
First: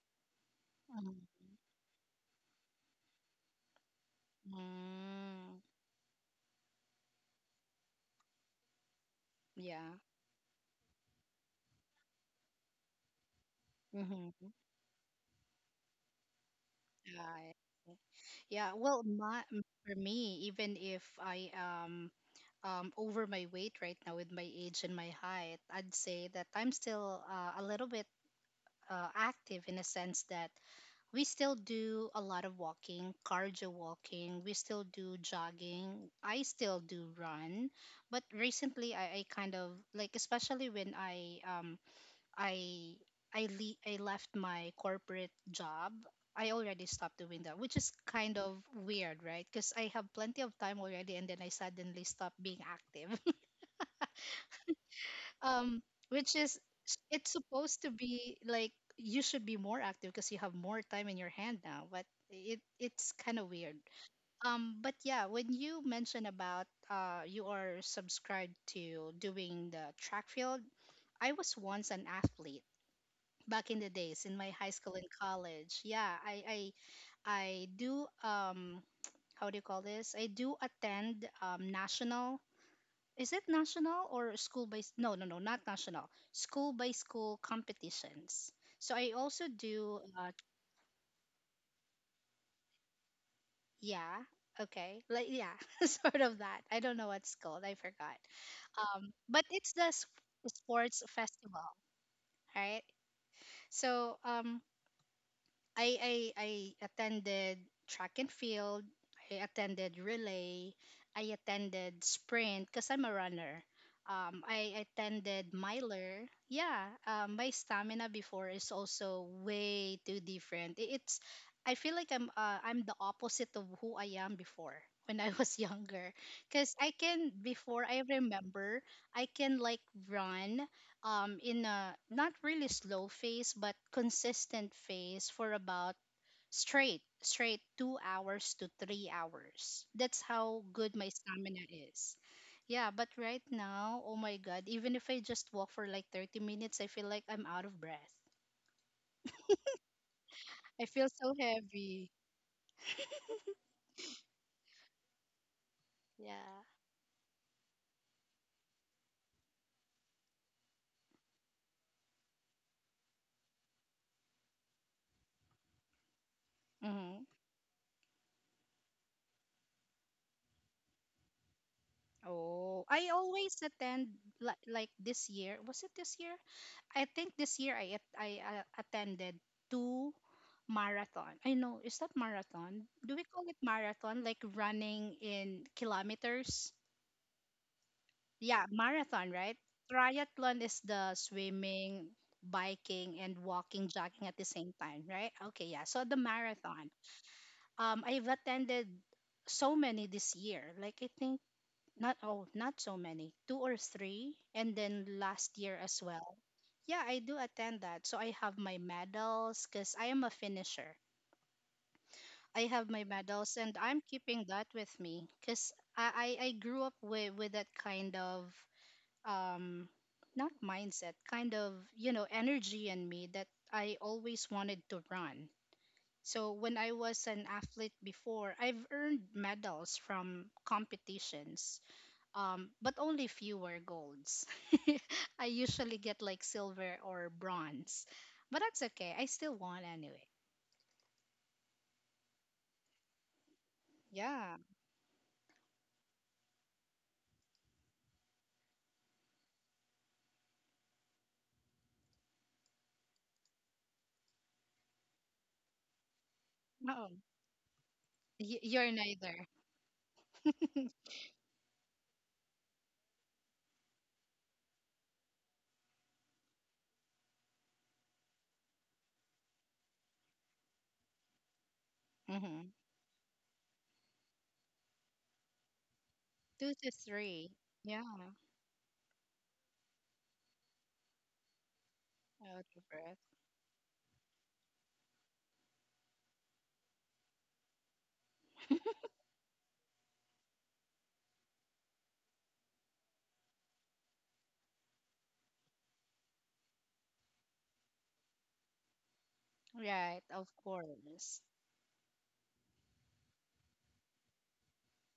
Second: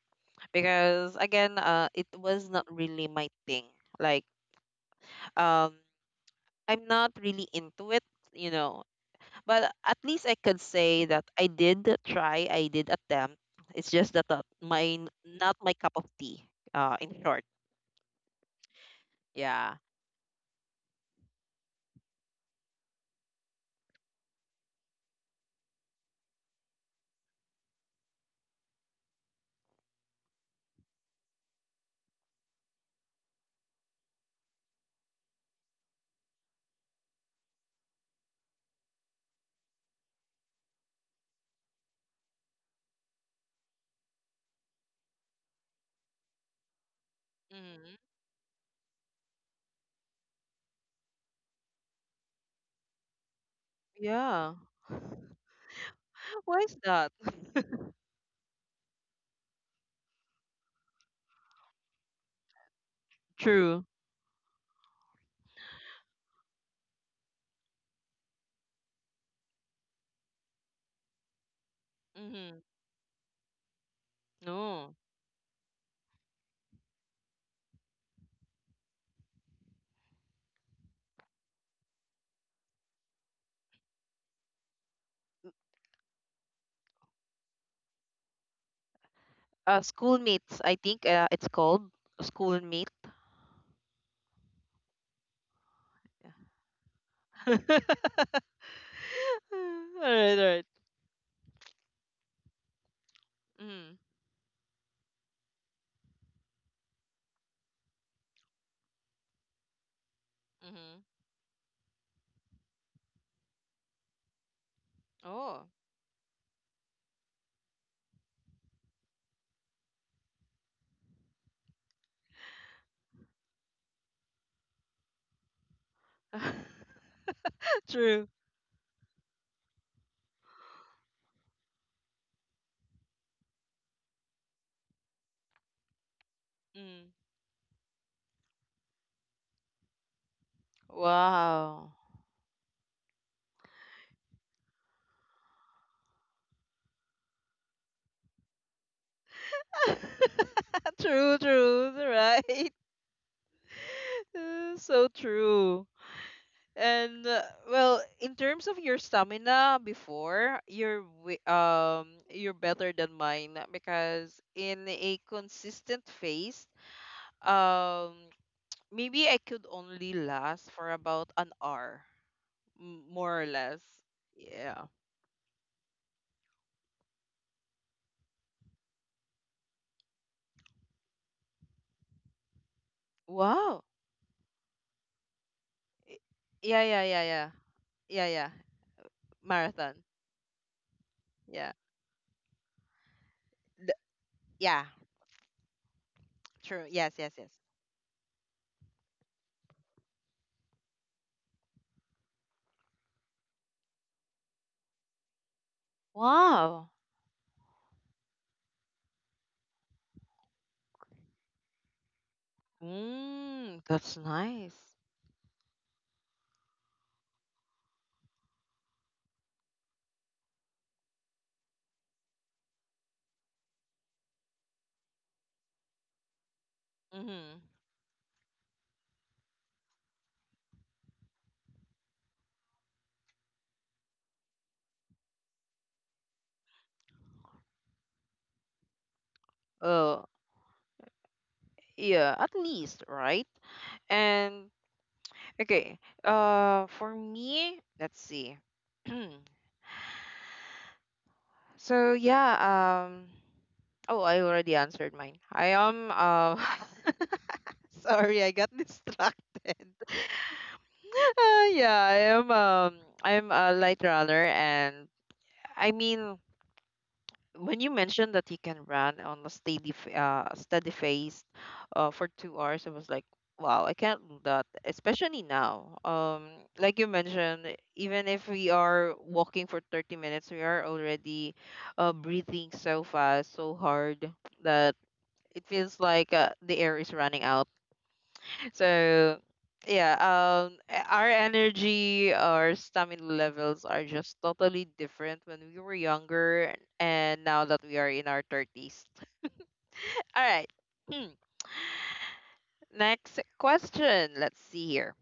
because Mhm. again, uh, it was not really my thing. Like, Mm, um, I'm not really into it, you know. But yeah. at least I could say that I did try, I did attempt. It's just that uh, Mm-hmm. my— not my cup of tea. Uh, in short, Yeah. Yeah. Well, my m- yeah. for me, even if I am um over my weight right now with my age and my height, I'd say that I'm still uh, a little bit uh, active, in a sense that we still do a lot of walking, cardio walking. We still do jogging. I still do run, but recently I, I kind of like, especially when I um I I le- I left my corporate job. I already stopped doing that, which is Hmm. kind of weird, right? Because I have plenty of time already, and then I suddenly stop being active, Yeah. um which is Why is that? it's supposed to be like you should be more active because you have more time in your hand now, but it it's kind of weird. True. Um but yeah, when you mention about uh you are subscribed to doing the track field, I was once an athlete back in the days in my high school and No. college. Yeah, i i i do um how do you call this, I do attend um national, is it national or school by? s- No, no, no, not national. School by school competitions. So I also Uh, do. Uh, schoolmates, I think uh, it's called schoolmate. yeah. Okay. Like yeah, sort of that. I don't know what's called. I forgot. Um, all but it's the s- sports right, all right. festival, right? So um, Mm, I I I attended track and field. I attended relay. I mm-hmm. attended sprint because I'm a runner. Um, I attended Oh. miler. Yeah, um, my stamina before is also way too different. I- It's I feel like I'm uh, I'm the opposite of who I am before when I was younger. Because I can before, I True. remember I can like run um, in a not really slow phase but consistent phase for about Mm. straight straight two hours to three hours. That's how good my Wow. stamina is. Yeah, but right now, oh my god, even if I just walk for like thirty minutes I feel like I'm out of breath. I True, feel so true, heavy. right. Uh, So true. And uh, well, in terms of your stamina before, you're wi- um you're better than mine because in a consistent phase, Hmm. um maybe I could only last for about an hour, m- more Oh, or I less. always attend, Yeah. li- like this year, was it this year, I think this year I at- I uh, attended two marathon. I know, is that marathon? Do we Wow. call it marathon? Like running in Y- Yeah, kilometers? yeah, yeah, yeah. Yeah, yeah. Yeah, marathon, right? Marathon. Triathlon is the Yeah. swimming, biking, and Th- walking, jogging at the yeah. same time, right? Okay, yeah. So the True. Yes, marathon. yes, yes. Um, I've attended so many this year. Like I think, not oh, not so many. Two or three, and then last year as Wow. well. Yeah, I do attend that. So I have my medals because I am a finisher. I have my Mm, medals that's and I'm keeping nice. that with me because I, I, I grew up with, with that kind of um not mindset, kind of, you know, energy in me that I always wanted to run. So when I was Mm-hmm. an athlete before, I've earned medals from competitions um, but only fewer golds. I usually get like silver or bronze, but that's okay. I still won Oh, anyway. yeah, at least, right? Yeah. And okay, uh for me, let's see. So yeah, um oh, I already answered mine. I am— uh Oh, y- sorry, I got you're neither. distracted. Uh, yeah, I am— um I'm a light runner. And I mean, when you mentioned that he can run on a steady f- uh steady phase uh for Hmm. 2 hours, I was like, wow, I can't do that, especially now. Um Two to Like you three. mentioned, Yeah. even if we are walking for 30 minutes, we are already uh Out breathing of breath. so fast, so hard that it feels like uh, the air is running out. So yeah, um, e- our energy, our stamina levels are just totally different when we were younger and now that we are in our thirties. Right, All of right. Hmm. course. Next question. Let's see here.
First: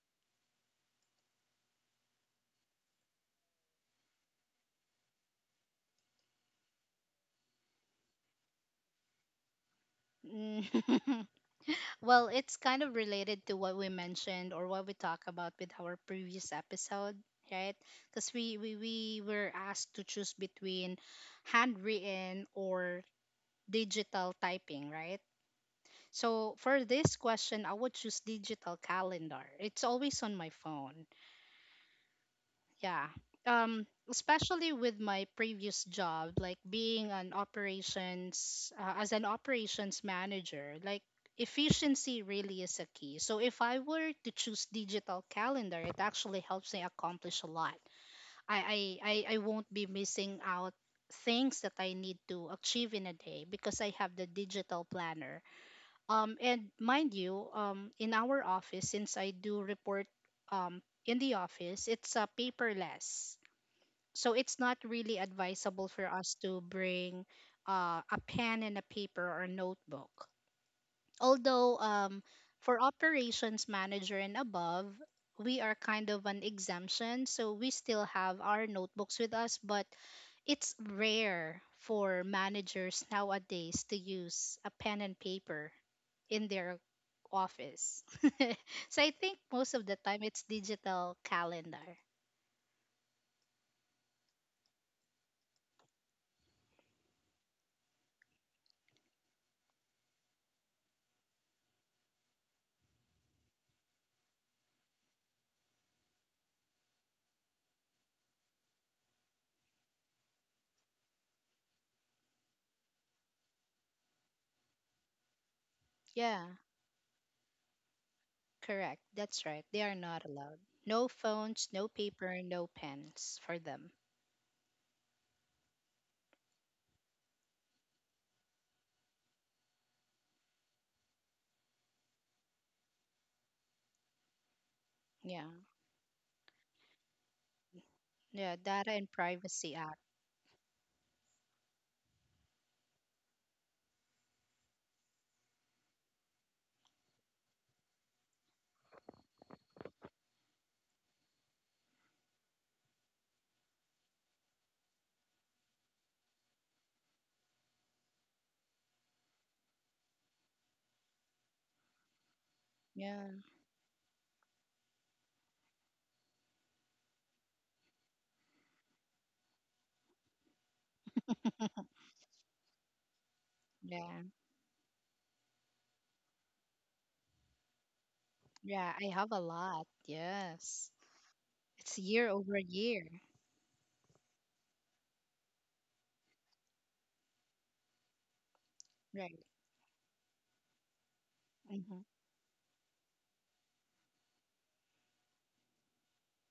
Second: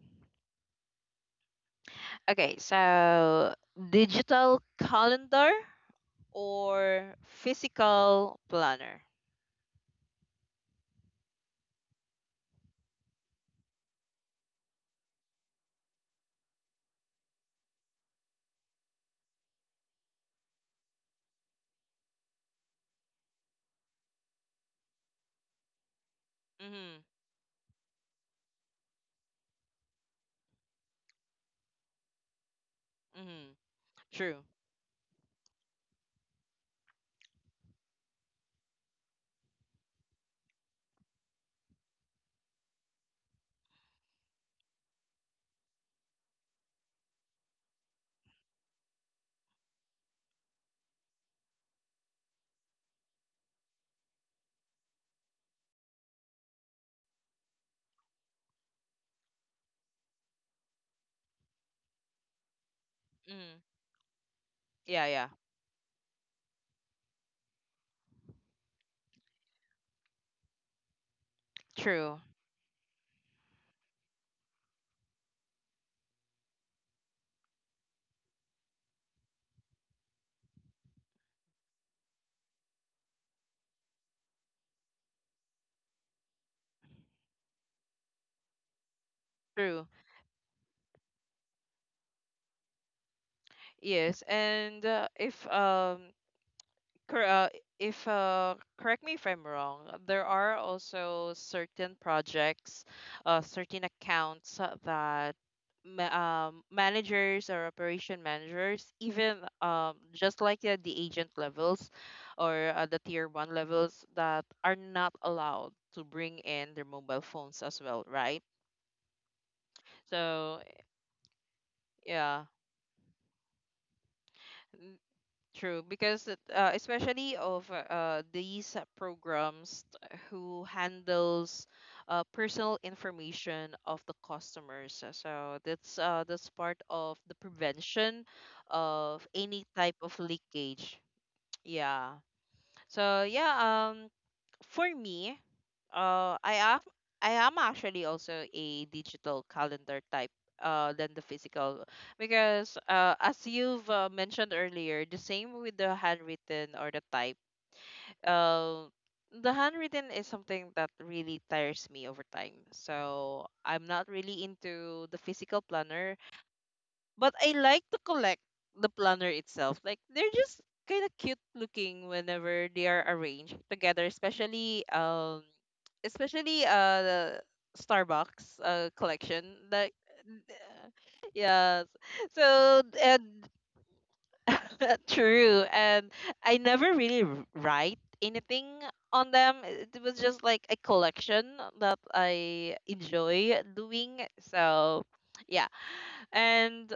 Okay, so digital calendar or physical planner? Mm. Well, it's kind of related to what we mentioned or what we talked about with our previous episode, right? Because we, we, we were asked to choose between handwritten or digital typing, right? So for Mm-hmm. this question, I would choose digital calendar. It's always on my phone. Yeah. Mm-hmm. Um, True. especially with my previous job, like being an operations uh, as an operations manager, like efficiency really is a key. So if I were to choose digital calendar, it actually helps me accomplish a lot. I I I, I won't be missing out things that I need to achieve in a day because I have the digital planner. Um, and mind you, um, in our office, since I do report um, in the office, it's uh, paperless. Mm-hmm. So it's not Yeah, really yeah. advisable for us to bring uh, a pen and a paper or notebook. Although True. um, for operations manager and above, we are kind of an exemption. So we still have our notebooks with us, but it's rare for managers nowadays to use a pen and paper in their office. So I think most True. of the time it's digital calendar. Yes, and uh, if um Cor- uh, if uh, correct me if I'm wrong, uh, there are also certain projects, uh, certain accounts uh, that ma- um, managers or operation managers, even um, just like at the agent levels or uh, the tier one levels, that are not allowed to bring Yeah, in their mobile phones as well, right? correct. That's right. They are not So allowed. No phones, no yeah. paper, no pens for them. True, because it, uh, especially of uh, these uh, programs t- who handles uh, personal information of the customers. Uh, So Yeah. that's uh, that's part of the prevention Yeah, of Data and any type Privacy of Act. leakage. Yeah. So yeah, um, for me, uh, I am I am actually also a digital calendar type uh than the physical because uh as you've uh, mentioned earlier, the same with the handwritten or the type. Uh, the handwritten is something that really tires me over time. So Yeah. I'm not really into the physical planner, but I like to collect the planner itself. Like, they're just kind of cute looking whenever they are arranged together, Yeah. especially um especially uh the Starbucks uh Yeah, I collection. have a Like. lot. Yes. Yeah. Yes. It's year So, over uh, year. true. And I never really r- write anything on them. Right. It was just like a collection that Mm-hmm. I enjoy doing. So, yeah. And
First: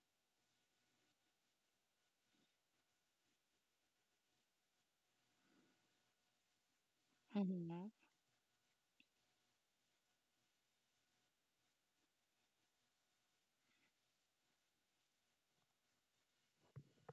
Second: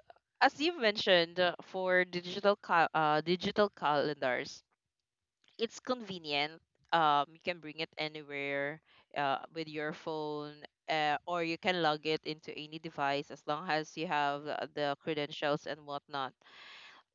as you've mentioned, uh, for digital ca- uh, digital calendars, it's convenient. Um, you can Mm-hmm. bring it anywhere uh, with your phone, uh, or you can log it into any device as long as you have uh, the credentials and whatnot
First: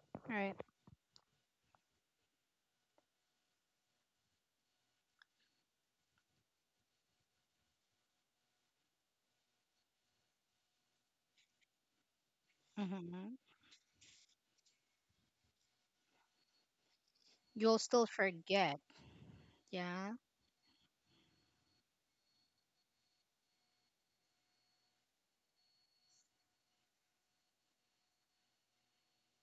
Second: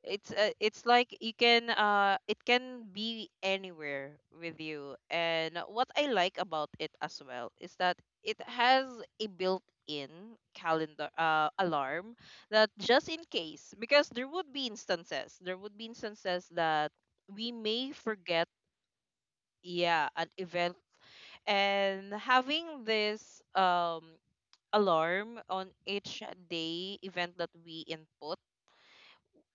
it's uh, Right. it's like you can uh it can be anywhere with you. And what I like about it as well is that it has a built-in calendar uh, alarm, that just in Mm-hmm. case, because there would be instances there would be instances that we You'll may still forget, forget. yeah, Yeah. an event. And having this um alarm on each day event that we input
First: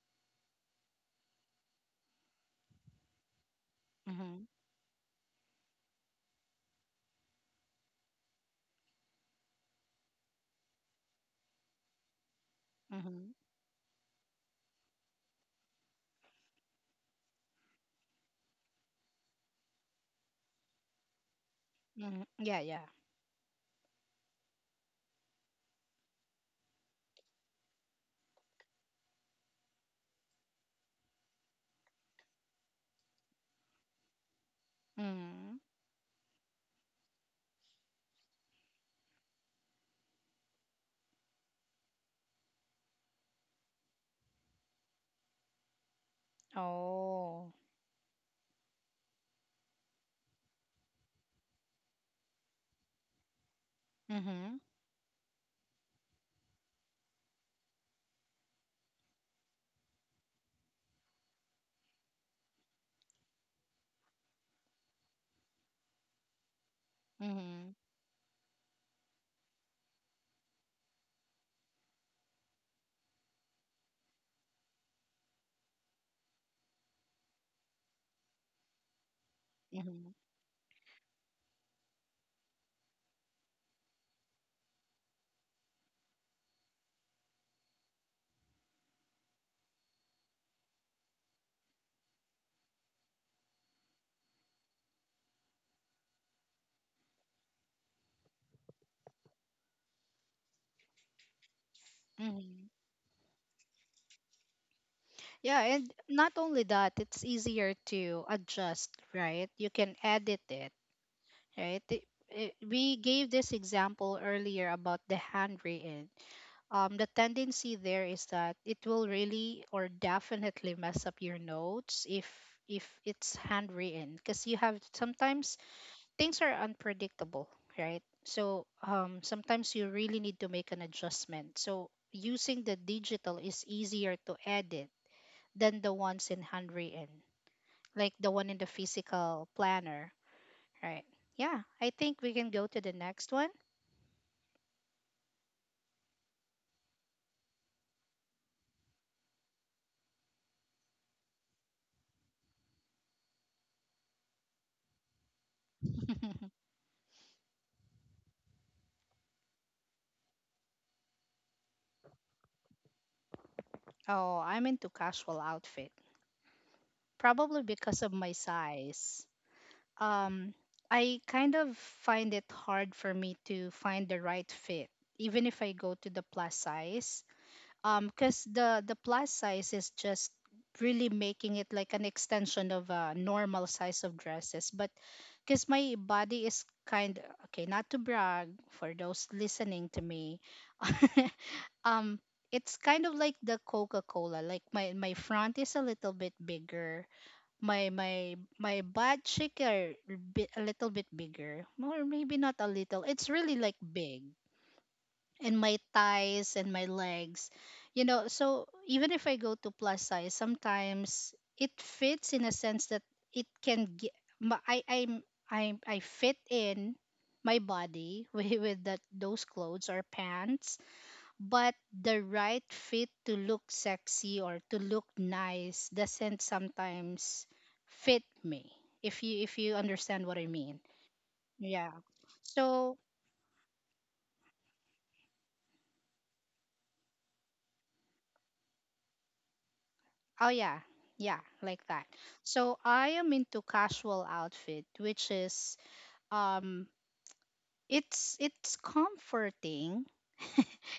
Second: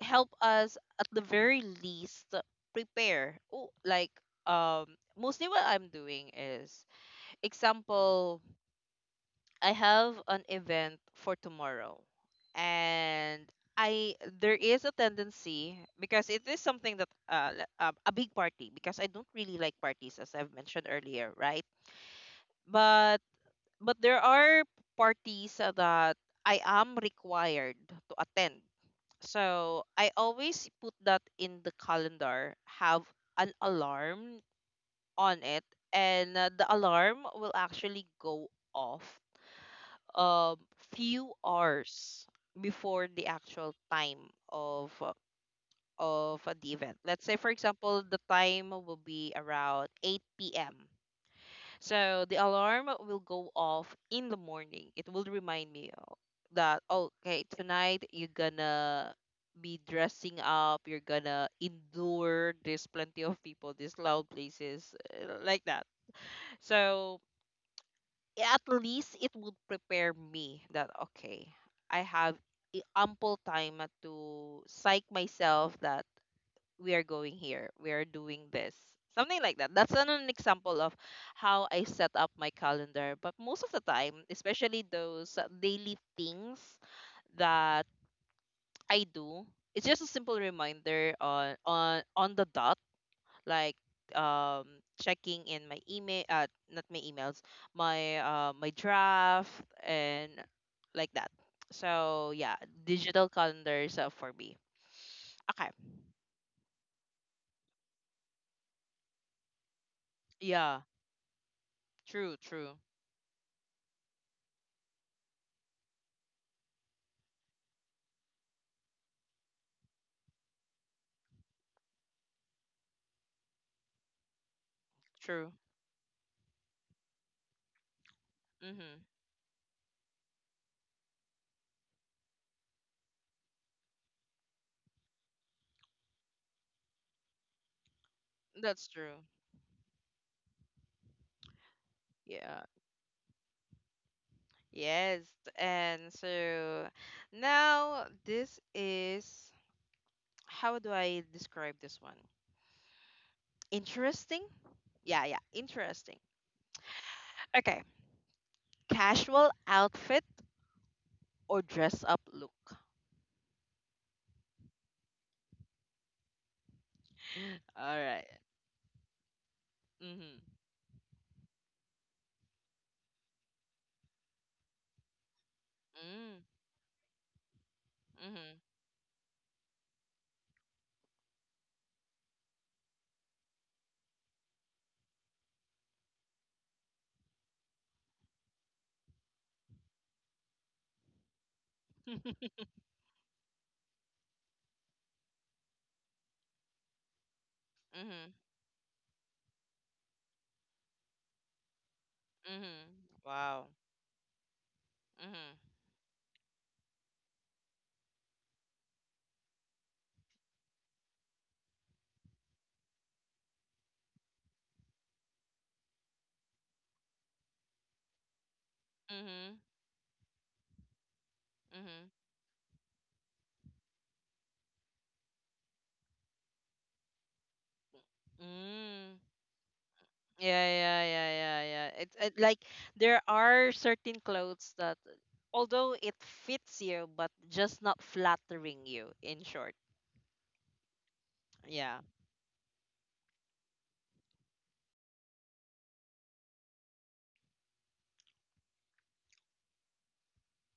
help us at the very least prepare. Oh, like Mm-hmm. um mostly what I'm doing is, example, I have an event for tomorrow, Mm-hmm. and I there is a tendency because it is something that uh, le- um, a big party, because I don't really like parties as I've mentioned earlier, right? Mm-hmm. Yeah, yeah. But but there are parties that I am required to attend, so I always put that in the calendar, have an alarm on Mm-hmm. it, and uh, the alarm will actually go off um few hours before the actual time of uh, of uh, the event. Let's say for Oh. example the time will be around eight p m. So the alarm will go off in the Mm-hmm. morning. It will remind me o- that okay, tonight you're gonna be dressing up, you're gonna endure, there's plenty of people, these loud places uh, like that. So Mm-hmm. at least it would prepare me that okay, I have i- ample time to psych myself that we are going here, we are doing this, something like that. That's Mm-hmm. an, an example of how I set up my calendar. But most of the time, especially those uh, daily things that I do, it's just a simple reminder on on on the dot, like um checking in my email uh not my emails, my uh my draft and like that. So yeah, Mm-hmm. digital calendars uh, for me. Yeah, Okay. and not only that, it's easier to adjust, right? You can edit it, Yeah. right? It- true it- true we gave this example earlier about the handwritten. Um, the tendency there is that it will really or definitely mess up your notes if if it's handwritten because you have sometimes true. things are unpredictable, right? So Mm-hmm. um, sometimes you really need to make an adjustment. So using the digital is easier to edit than the ones in handwritten, like the one in the That's true. physical planner, right? Yeah, I think we can go to Yeah. the next one. Yes. And so, now this is, how do I describe this one? Interesting? Yeah, yeah, interesting. Okay. Casual outfit or dress up look. Oh, I'm into casual outfit, probably because of All my right. size. Um, Mm-hmm. I kind of find it hard for me to find the right fit, even if I go to the plus Mm. size um because Mm-hmm. the the plus size is just really making it like an extension of a normal size of dresses, but because my body is kind, okay, not to brag for those listening to me, um it's kind of like the Coca-Cola. Like, my my front is a little bit bigger, my my Mm-hmm. my butt cheek are bi- a little bit bigger, or maybe not a little, Mm-hmm. it's really like Wow. big, and my Mm-hmm. thighs and my legs. You know, so even if I go to plus size, sometimes it fits in a sense that it can get, I I'm I I fit in my body with, with that those Mm-hmm. clothes or pants, but the Mm-hmm. right fit to look sexy or to look nice doesn't sometimes fit me. If you, Mm. if you understand what I mean. Yeah, yeah, yeah, yeah, Yeah. yeah. It's it, like So, there are certain clothes that, although it fits you, but just not flattering you. In short, oh yeah, yeah, like that. yeah, So I am into casual outfit, which is, um it's it's comforting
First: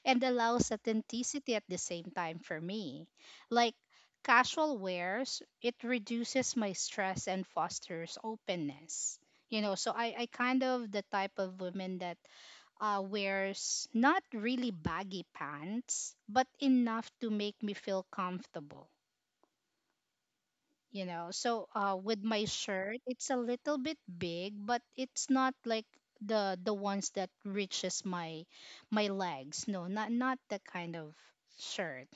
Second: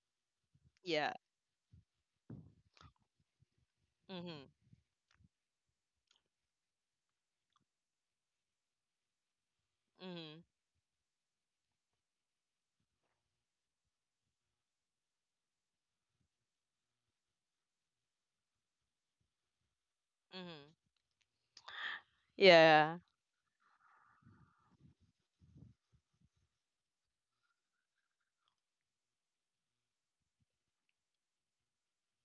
and allows yeah. authenticity at the same time for me. Like, Mhm, casual wears, it reduces my stress and fosters openness. You know, so I, I mhm, kind of the type of woman that uh, wears not really baggy pants, but enough to make me feel comfortable. mhm. You know, so uh with my Yeah, shirt, it's a little bit big, but it's not like the the ones that reaches my my legs. No, not, not that kind of shirt.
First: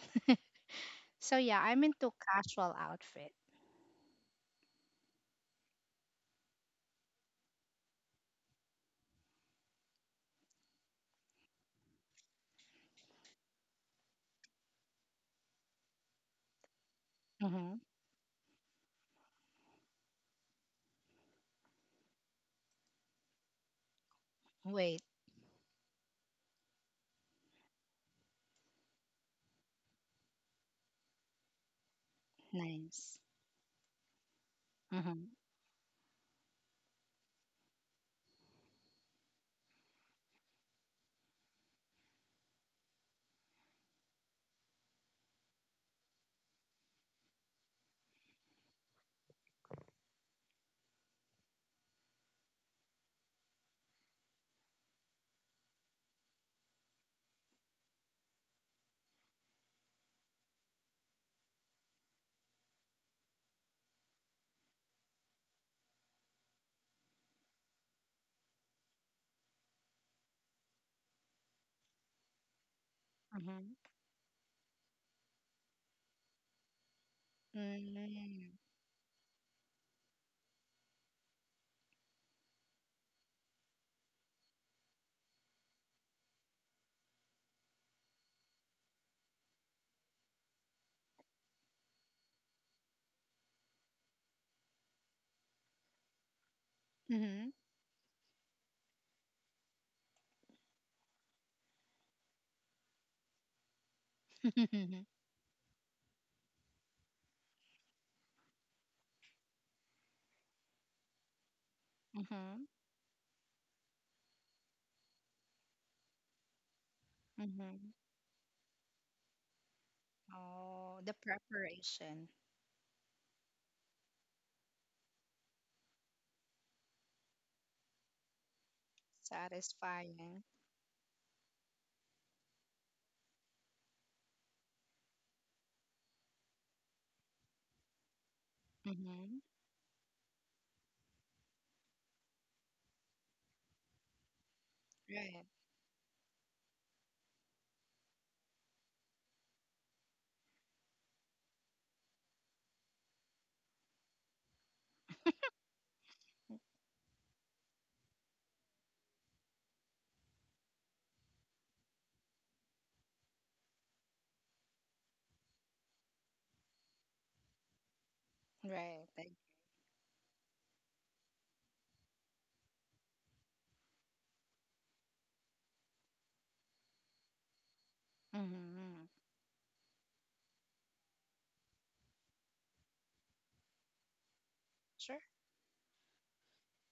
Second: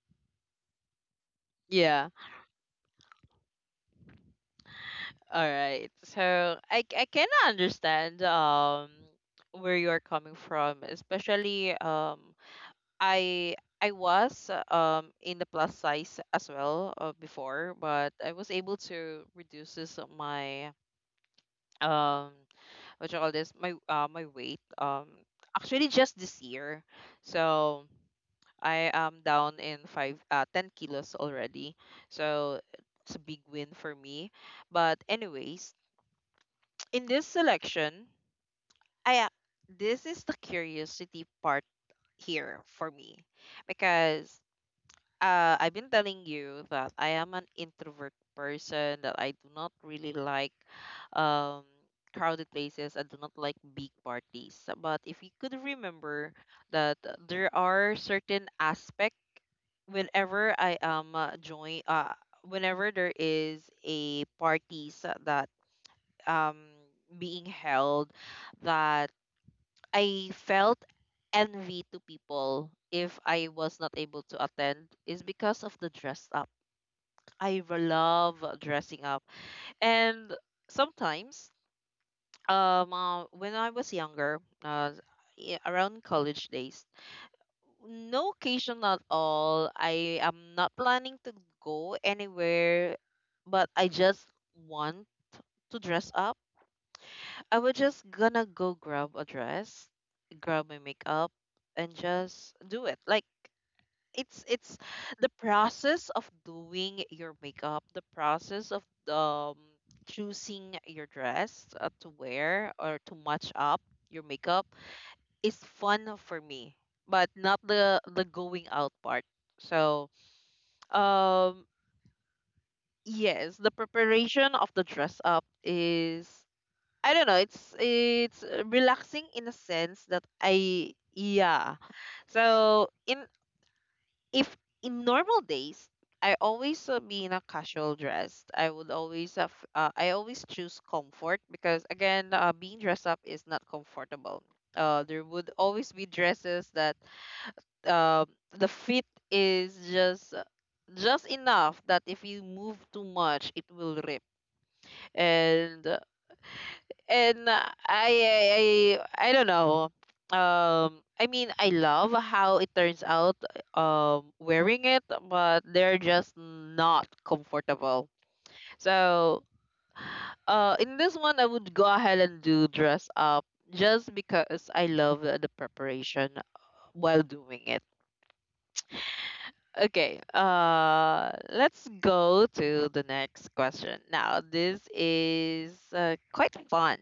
So yeah, I'm yeah. into casual outfit. All right. So I I can understand um where you're coming from, especially um I I was uh, um in the plus size as well uh, before, Mm-hmm. but I was able to reduces my um what you call this, my uh my weight, Wait. um actually, just this year. So I am down in five uh ten kilos already, so it's a Nice. big win for me. But Mm-hmm. anyways, in this selection, i a- this is the curiosity part here for me, because uh, I've been telling you that I am an introvert person, that I do not really like um crowded places. I do not like big parties. But if you could remember that there are certain aspect whenever I am uh, join uh whenever there is a parties that um being held, that I felt envy to people if I was not Mm-hmm. able to attend, is because of the dress up. I r- love Mm-hmm. dressing up. And sometimes, um, uh, when I was younger, uh, yeah, around college days, no occasion at all. I am not planning to go anywhere, but I just want to dress up. Mm-hmm. I was just gonna go grab a dress, grab my makeup, and just do it. Like, it's it's Mm-hmm. the process of doing your makeup, the process of um choosing your dress uh, to wear or to match up your makeup is fun for me, but not Mm-hmm. the the going out part. So, Oh, the um preparation. yes, the preparation of the dress up is, I don't know, it's it's uh, relaxing in a sense that Satisfying. I, yeah. So in, if in normal days, I always uh, be in a casual dress. I would always Mm-hmm. have, uh, I always choose comfort, because again, uh, being dressed up is not comfortable. Uh, there would Right. always be dresses that um the fit is just just enough that if you move too much, it will rip. And and uh, I, I I I don't know. Um, I mean, I love how it turns out um wearing it, but they're just not comfortable. Right. Like, So, uh, in this one, I would go ahead and do dress up just because I love the the preparation while doing it. mm-hmm. Okay, uh, let's go to the next question. Now, this Sure. is uh, quite fun.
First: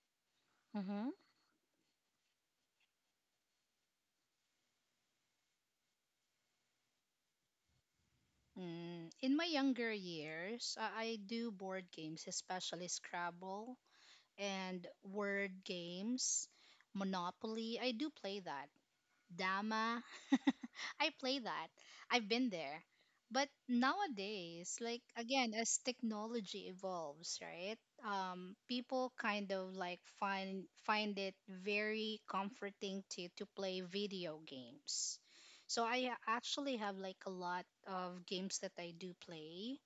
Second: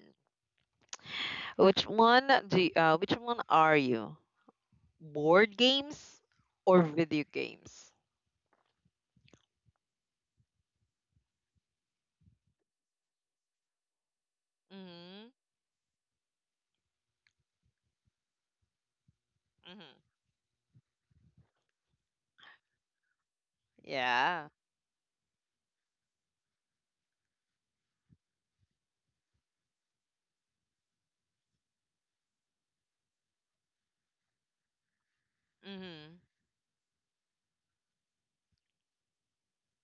Mm-hmm. Which one do y- uh, which one are you? Board games or video games? Mm, in my younger years, uh, I do board games, especially Scrabble and Mhm. word games, Monopoly. I do play that. Mhm. Dama. I play that. I've been there. But Yeah. nowadays, like again, as technology evolves, right? Um, people kind of like find find it very comforting to to play video games. So I Mhm. actually have like a lot of games that I do play.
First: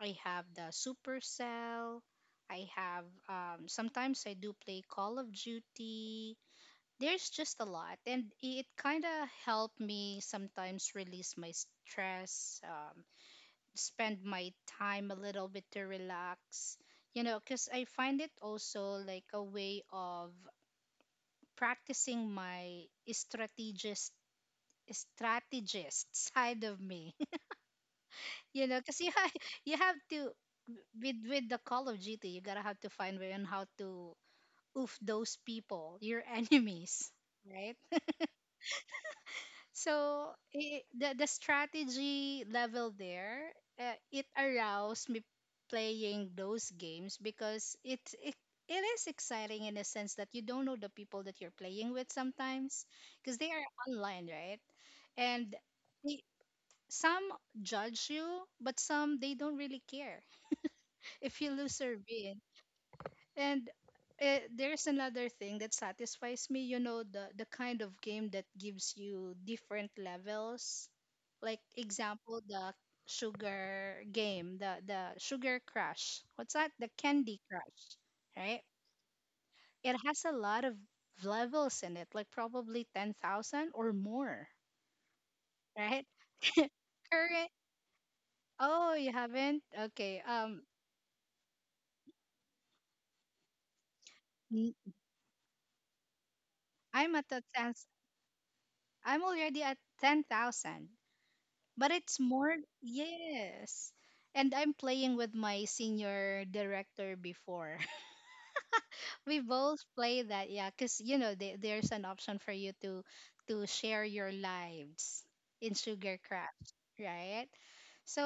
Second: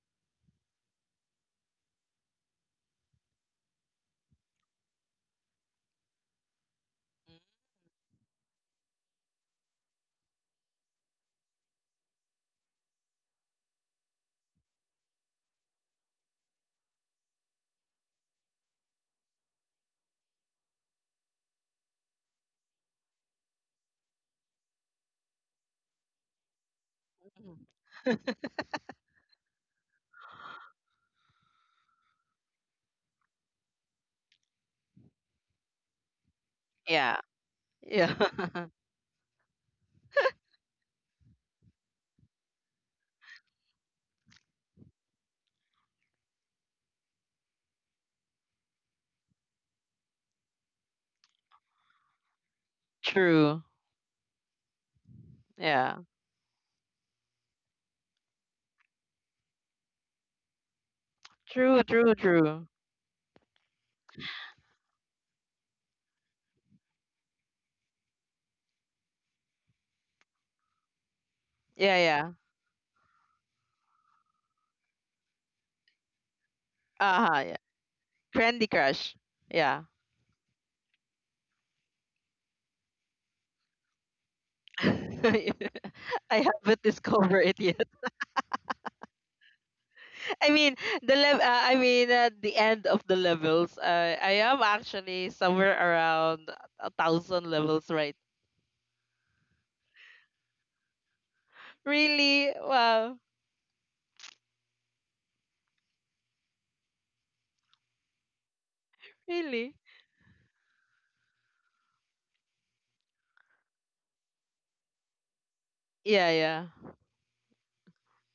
I have the Supercell. I have, um, sometimes I do play Call of Duty. There's just a lot, and it kind of helped me sometimes release my stress, um, spend my time a little bit to relax. You know, because I find it also like a way of practicing my strategist strategist side of me. Mhm. You know, because you, ha- you have to, with with the Call of Duty, you gotta have to find way on how to oof those people, your enemies, Yeah. right? Yeah. So I, the the strategy level there, uh, it aroused me playing those games because it, it it is exciting in a sense that you don't know the people that you're playing with sometimes because they True. are online, right? And Yeah. they, some judge you, but some they don't really care if you True, lose or true, win. true. And uh, there's another thing that satisfies me. You know, the the kind of game that gives you different levels. Like Yeah, yeah. example, the sugar game, the the sugar crush. What's that? The Candy Uh-huh, yeah. Crush, right? Candy Crush. Yeah. It has a lot of levels in it, like probably ten thousand or more, I right? haven't discovered Current. it yet. Oh, you haven't? Okay. I Um, mean, the level. Uh, I mean, at the end of the levels, uh, I am n- actually somewhere around a I'm at the thousand ten, levels right. I'm already at ten thousand. But it's Really? more, Wow. yes. And I'm playing with my senior director before. We Really? both play that, yeah, because you know the- there's an option for you to to share your lives in Yeah, yeah. Sugarcraft, right?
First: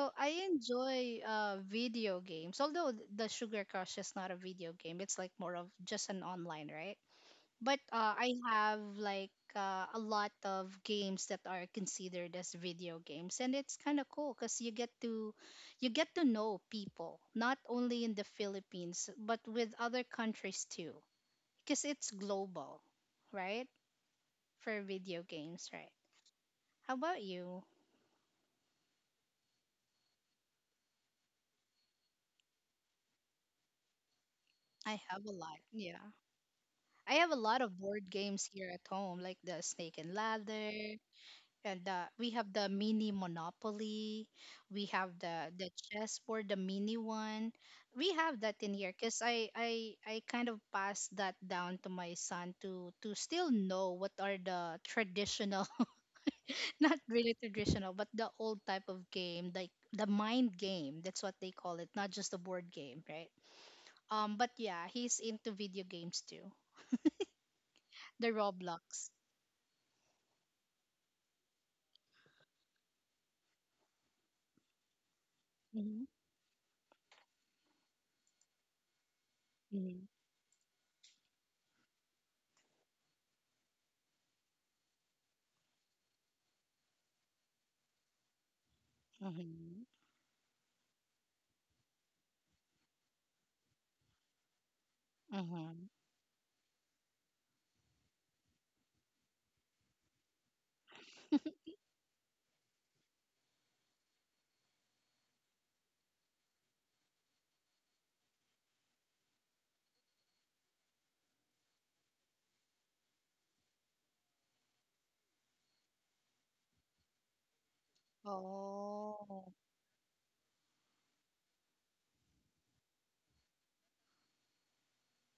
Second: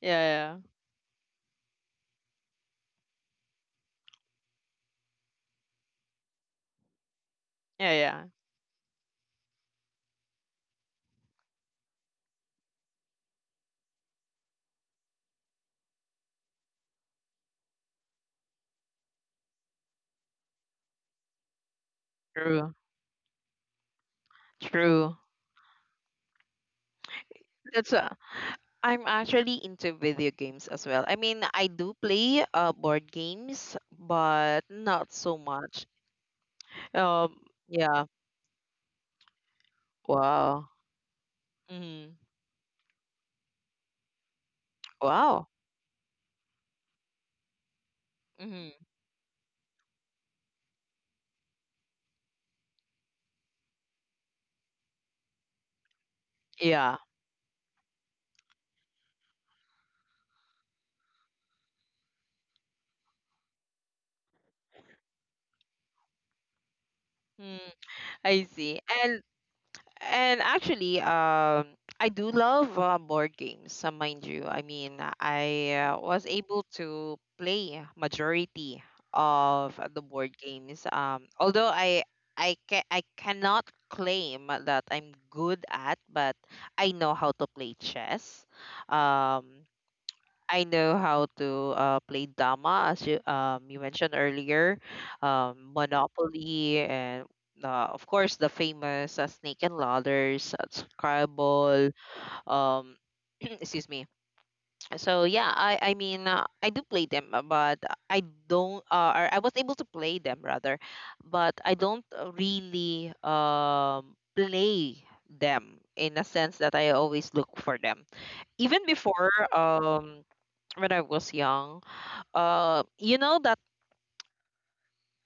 Yeah, I yeah. enjoy uh, video games, although th- the Sugar Crush is not a video game. It's like more of just an online, right? But Yeah, uh, I yeah. have like uh, a lot of games that are considered as video games, and it's kind of cool because you get to, you get to know people not only in the Philippines but with other countries too, because it's global, right? True. For video games, right? True. How about you? That's uh, I'm actually into video games as well. I mean, I do play uh board games, I but have a lot. not so Yeah, much. I have a lot Um, of board yeah. games here at home, like the Snake and Wow. Ladder, and uh, we Mm-hmm. have the mini Monopoly, we have the Wow. the chessboard, the mini one. We have that in here Mm-hmm. because I, I i kind of passed that down to my son to to still know what are the traditional not Yeah. really traditional but the old type of game, like the mind game. That's what they call it, not just the board game, right? um but yeah, he's into video games too. Mm, The I see. Roblox. And And actually, um, I do love uh, board games, uh, mind you. I mean, I Mm-hmm. uh, was able to play majority of Mm-hmm. the board games. Um, although I I ca- I cannot claim that I'm good at, but I know how to play chess. Um, Mm-hmm. I know how to uh, play Dama, as you um you mentioned earlier, um, Mm-hmm. Monopoly, and uh, of course the famous uh, Snake and Ladders, uh, Scrabble. Um, excuse me. So yeah, I I mean uh, I do play them, uh, but I don't. Uh, or I was able to play them rather, but I don't uh, really um play them in a sense that I always look for them even before Oh. um when I was young. Uh, you know that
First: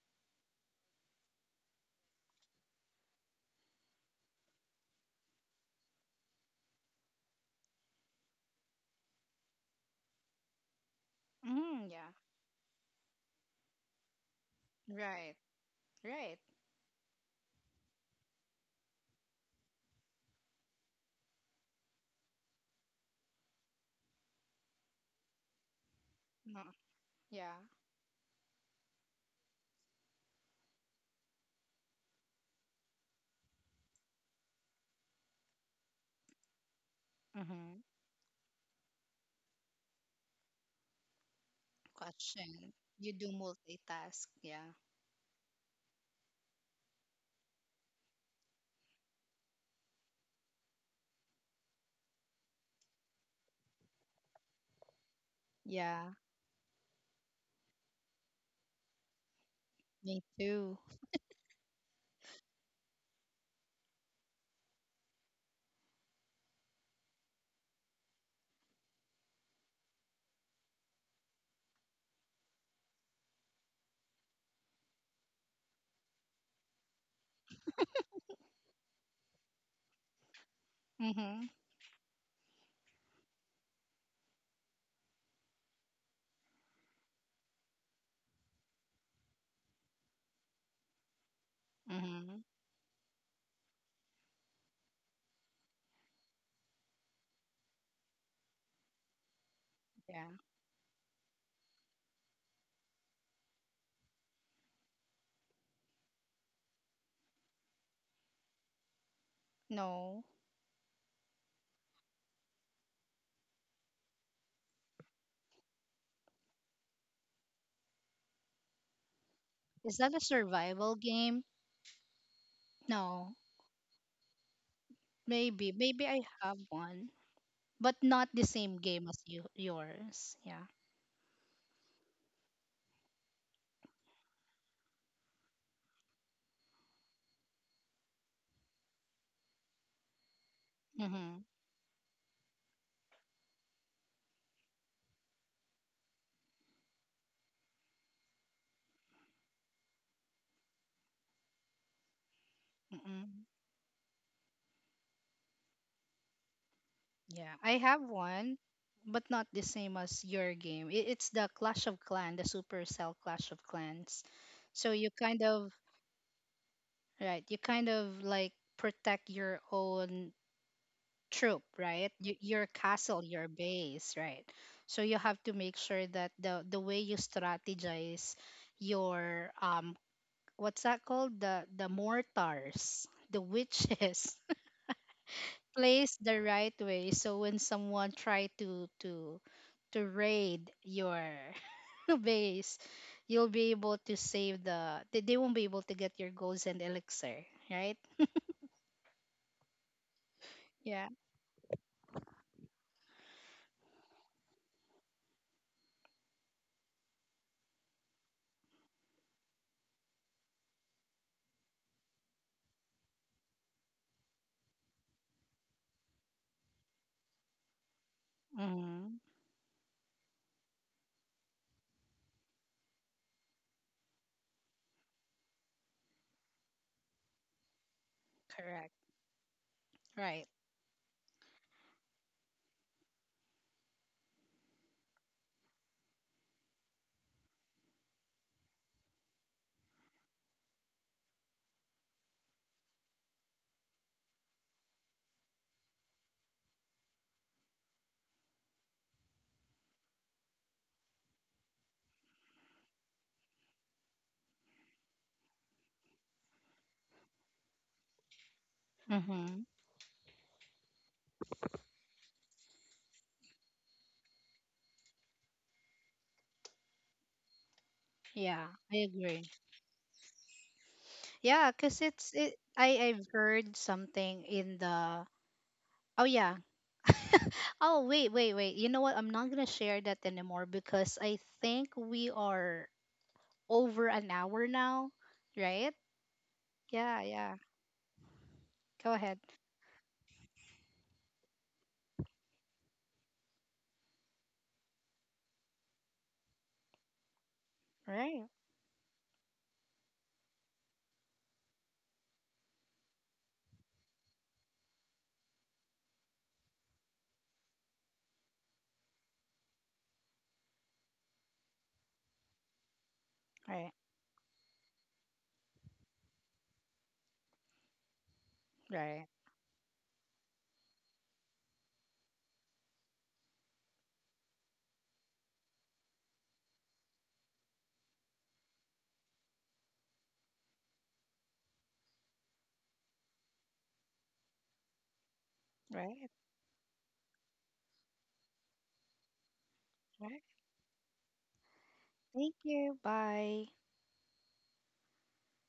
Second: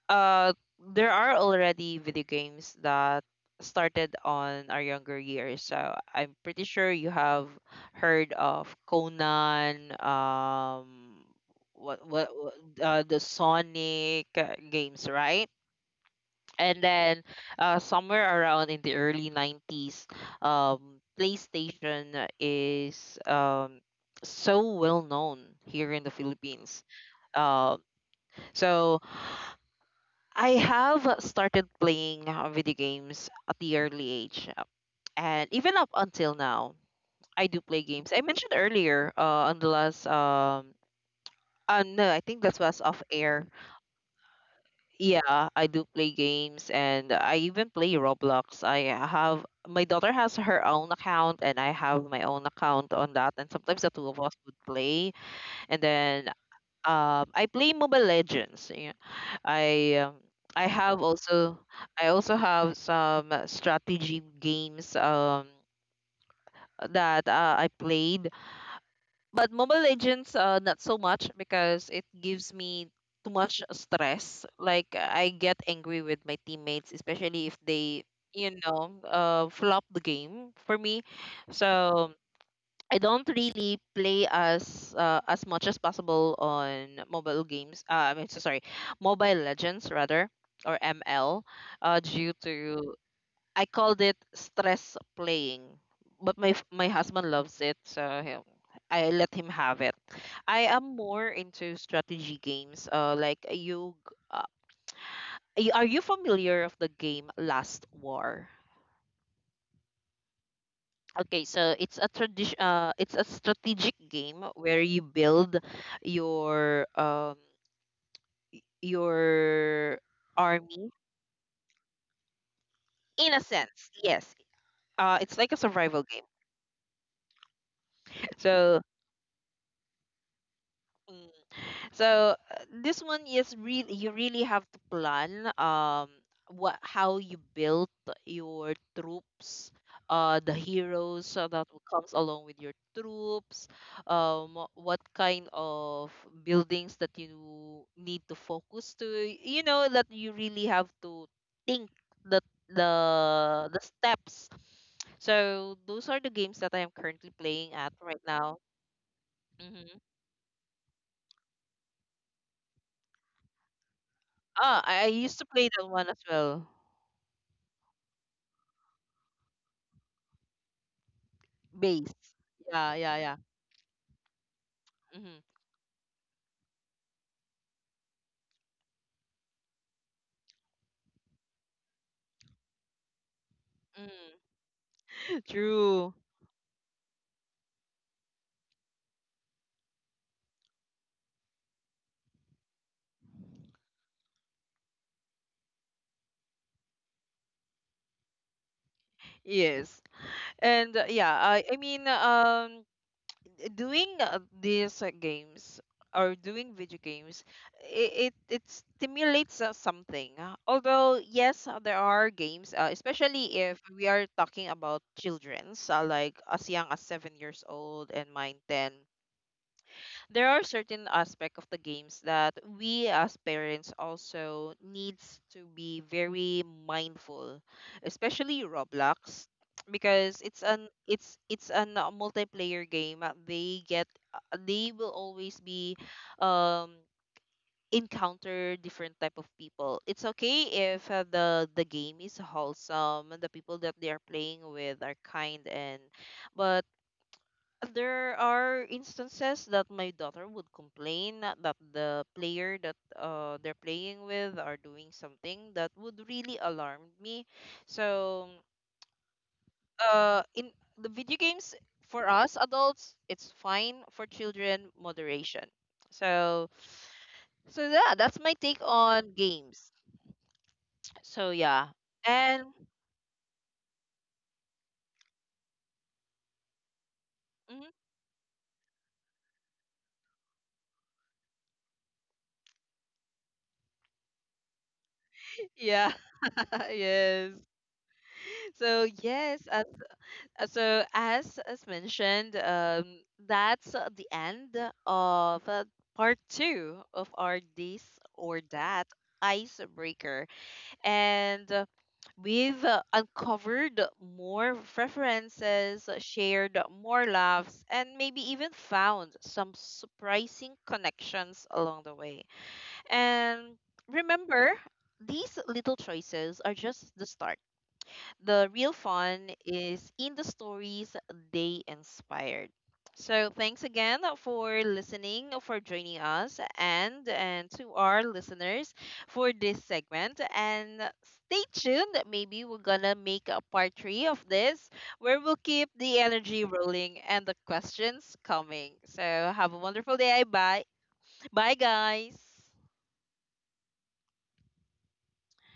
uh, there are already video games that started on our younger years. So I'm pretty sure you have heard of Conan. Um, Mm, what yeah. what, what uh, the Sonic uh, games, Right. right? Right. And then uh, somewhere around in the early nineties, um, PlayStation is, um, so well known here in the No. Philippines, Yeah. um, so I have started playing uh, video games at the early age, uh, and even up until now I do Mm-hmm. play games. I mentioned earlier uh, on the last um, uh, no, I think that Question. was off You do air. multitask. Yeah. Yeah, I do play games, and I even play Roblox. I have my daughter has her own account, and I have my own account on that, and sometimes the two of us would play. And Yeah. then um I play Mobile Legends. Yeah. I Me um, I too. have also, I also have some strategy games um that uh, I played, but Mobile Legends, uh, not so much, because it gives me too much stress. Like I get angry with my teammates, especially if they, you know, uh, flop the game for me. Mm-hmm. So I don't really play as uh, as much as possible on mobile games. Uh, I mean, so sorry, Mobile Legends rather, or M L, uh, Mm-hmm. due to, I called it stress playing, but my f- my husband loves it, so he- I let him have it. Yeah. I am more into strategy games. Uh, like you, g- uh, y- are you familiar of the game Last War? No. Okay, so it's a tradition. Uh, it's a strategic game where you build your um Is that your a survival army game? No. in a sense. Yes, uh, it's like Maybe. a Maybe survival I game. have one, but not the same So. game as you yours. Yeah. So uh, this one is really, you really have to plan um what how you build your troops, uh the Mm-hmm. heroes uh, that will comes along with your troops, um wh- what kind of buildings that you need to focus to. You know that you really have to think the the Mm-hmm. the steps. So those are the games that I am currently Yeah. I playing have at right one, now. but not the same Hmm. as your game. It, it's the Clash of Clans, the Supercell Clash of Clans. So Ah, you I I kind used to of, play that one as well. right. You kind of like protect your own troop, right? Base. Y, your Yeah, castle, yeah, yeah. your base, right? So you have Hmm. to make sure that the the way you strategize your, um what's that called? The the mortars, the witches place True. the right way so when someone try to to to raid your base, you'll be able to save the, they, they won't be able to get your goals and elixir, right? Yes. And Yeah. uh, yeah, I I mean um doing uh, these uh, games or doing video games, it it, it stimulates uh, something. Uh, Although yes, uh, there are games, uh, especially if we are talking about children's, uh, like as young as seven years old and mine ten. Hmm. There are certain aspect of the games that we as parents also needs to be very mindful, especially Correct. Roblox, Right. because it's an it's it's a multiplayer game. Uh, they get, uh, they will always be um encounter different type of people. It's okay if uh, the the game is wholesome and the people that they are playing with are kind, and but there are instances that my daughter would complain that the player that uh, they're playing with are doing something that would really alarm me. So, Mm-hmm. uh, in the video games, for us adults, it's fine. For children, moderation. So, so Yeah, yeah, I that's my take agree. on games. Yeah, cause So it's yeah, it. I and I've heard something in the. Oh yeah. Oh wait, mhm, wait, wait. You know what? I'm not gonna share that anymore because I think we are over an hour now, right? yeah, Yeah, yeah. yes. Go ahead. So yes, uh, Uh, So, as as mentioned, um, that's uh, the end of uh, part two of our this Right. or that icebreaker, and uh, we've uh, uncovered more preferences, uh, shared more laughs, and maybe even found some surprising connections along the way. Right. And remember, these little choices are just the start, the Right. real fun is in the stories they inspired. So thanks again for listening, for joining us, and and to our listeners for this segment. And stay tuned. Maybe we're gonna make a part three of this, where we'll Right. keep the energy rolling and the questions coming. So have a Right. wonderful day. Bye. Bye, Thank guys. you. Bye.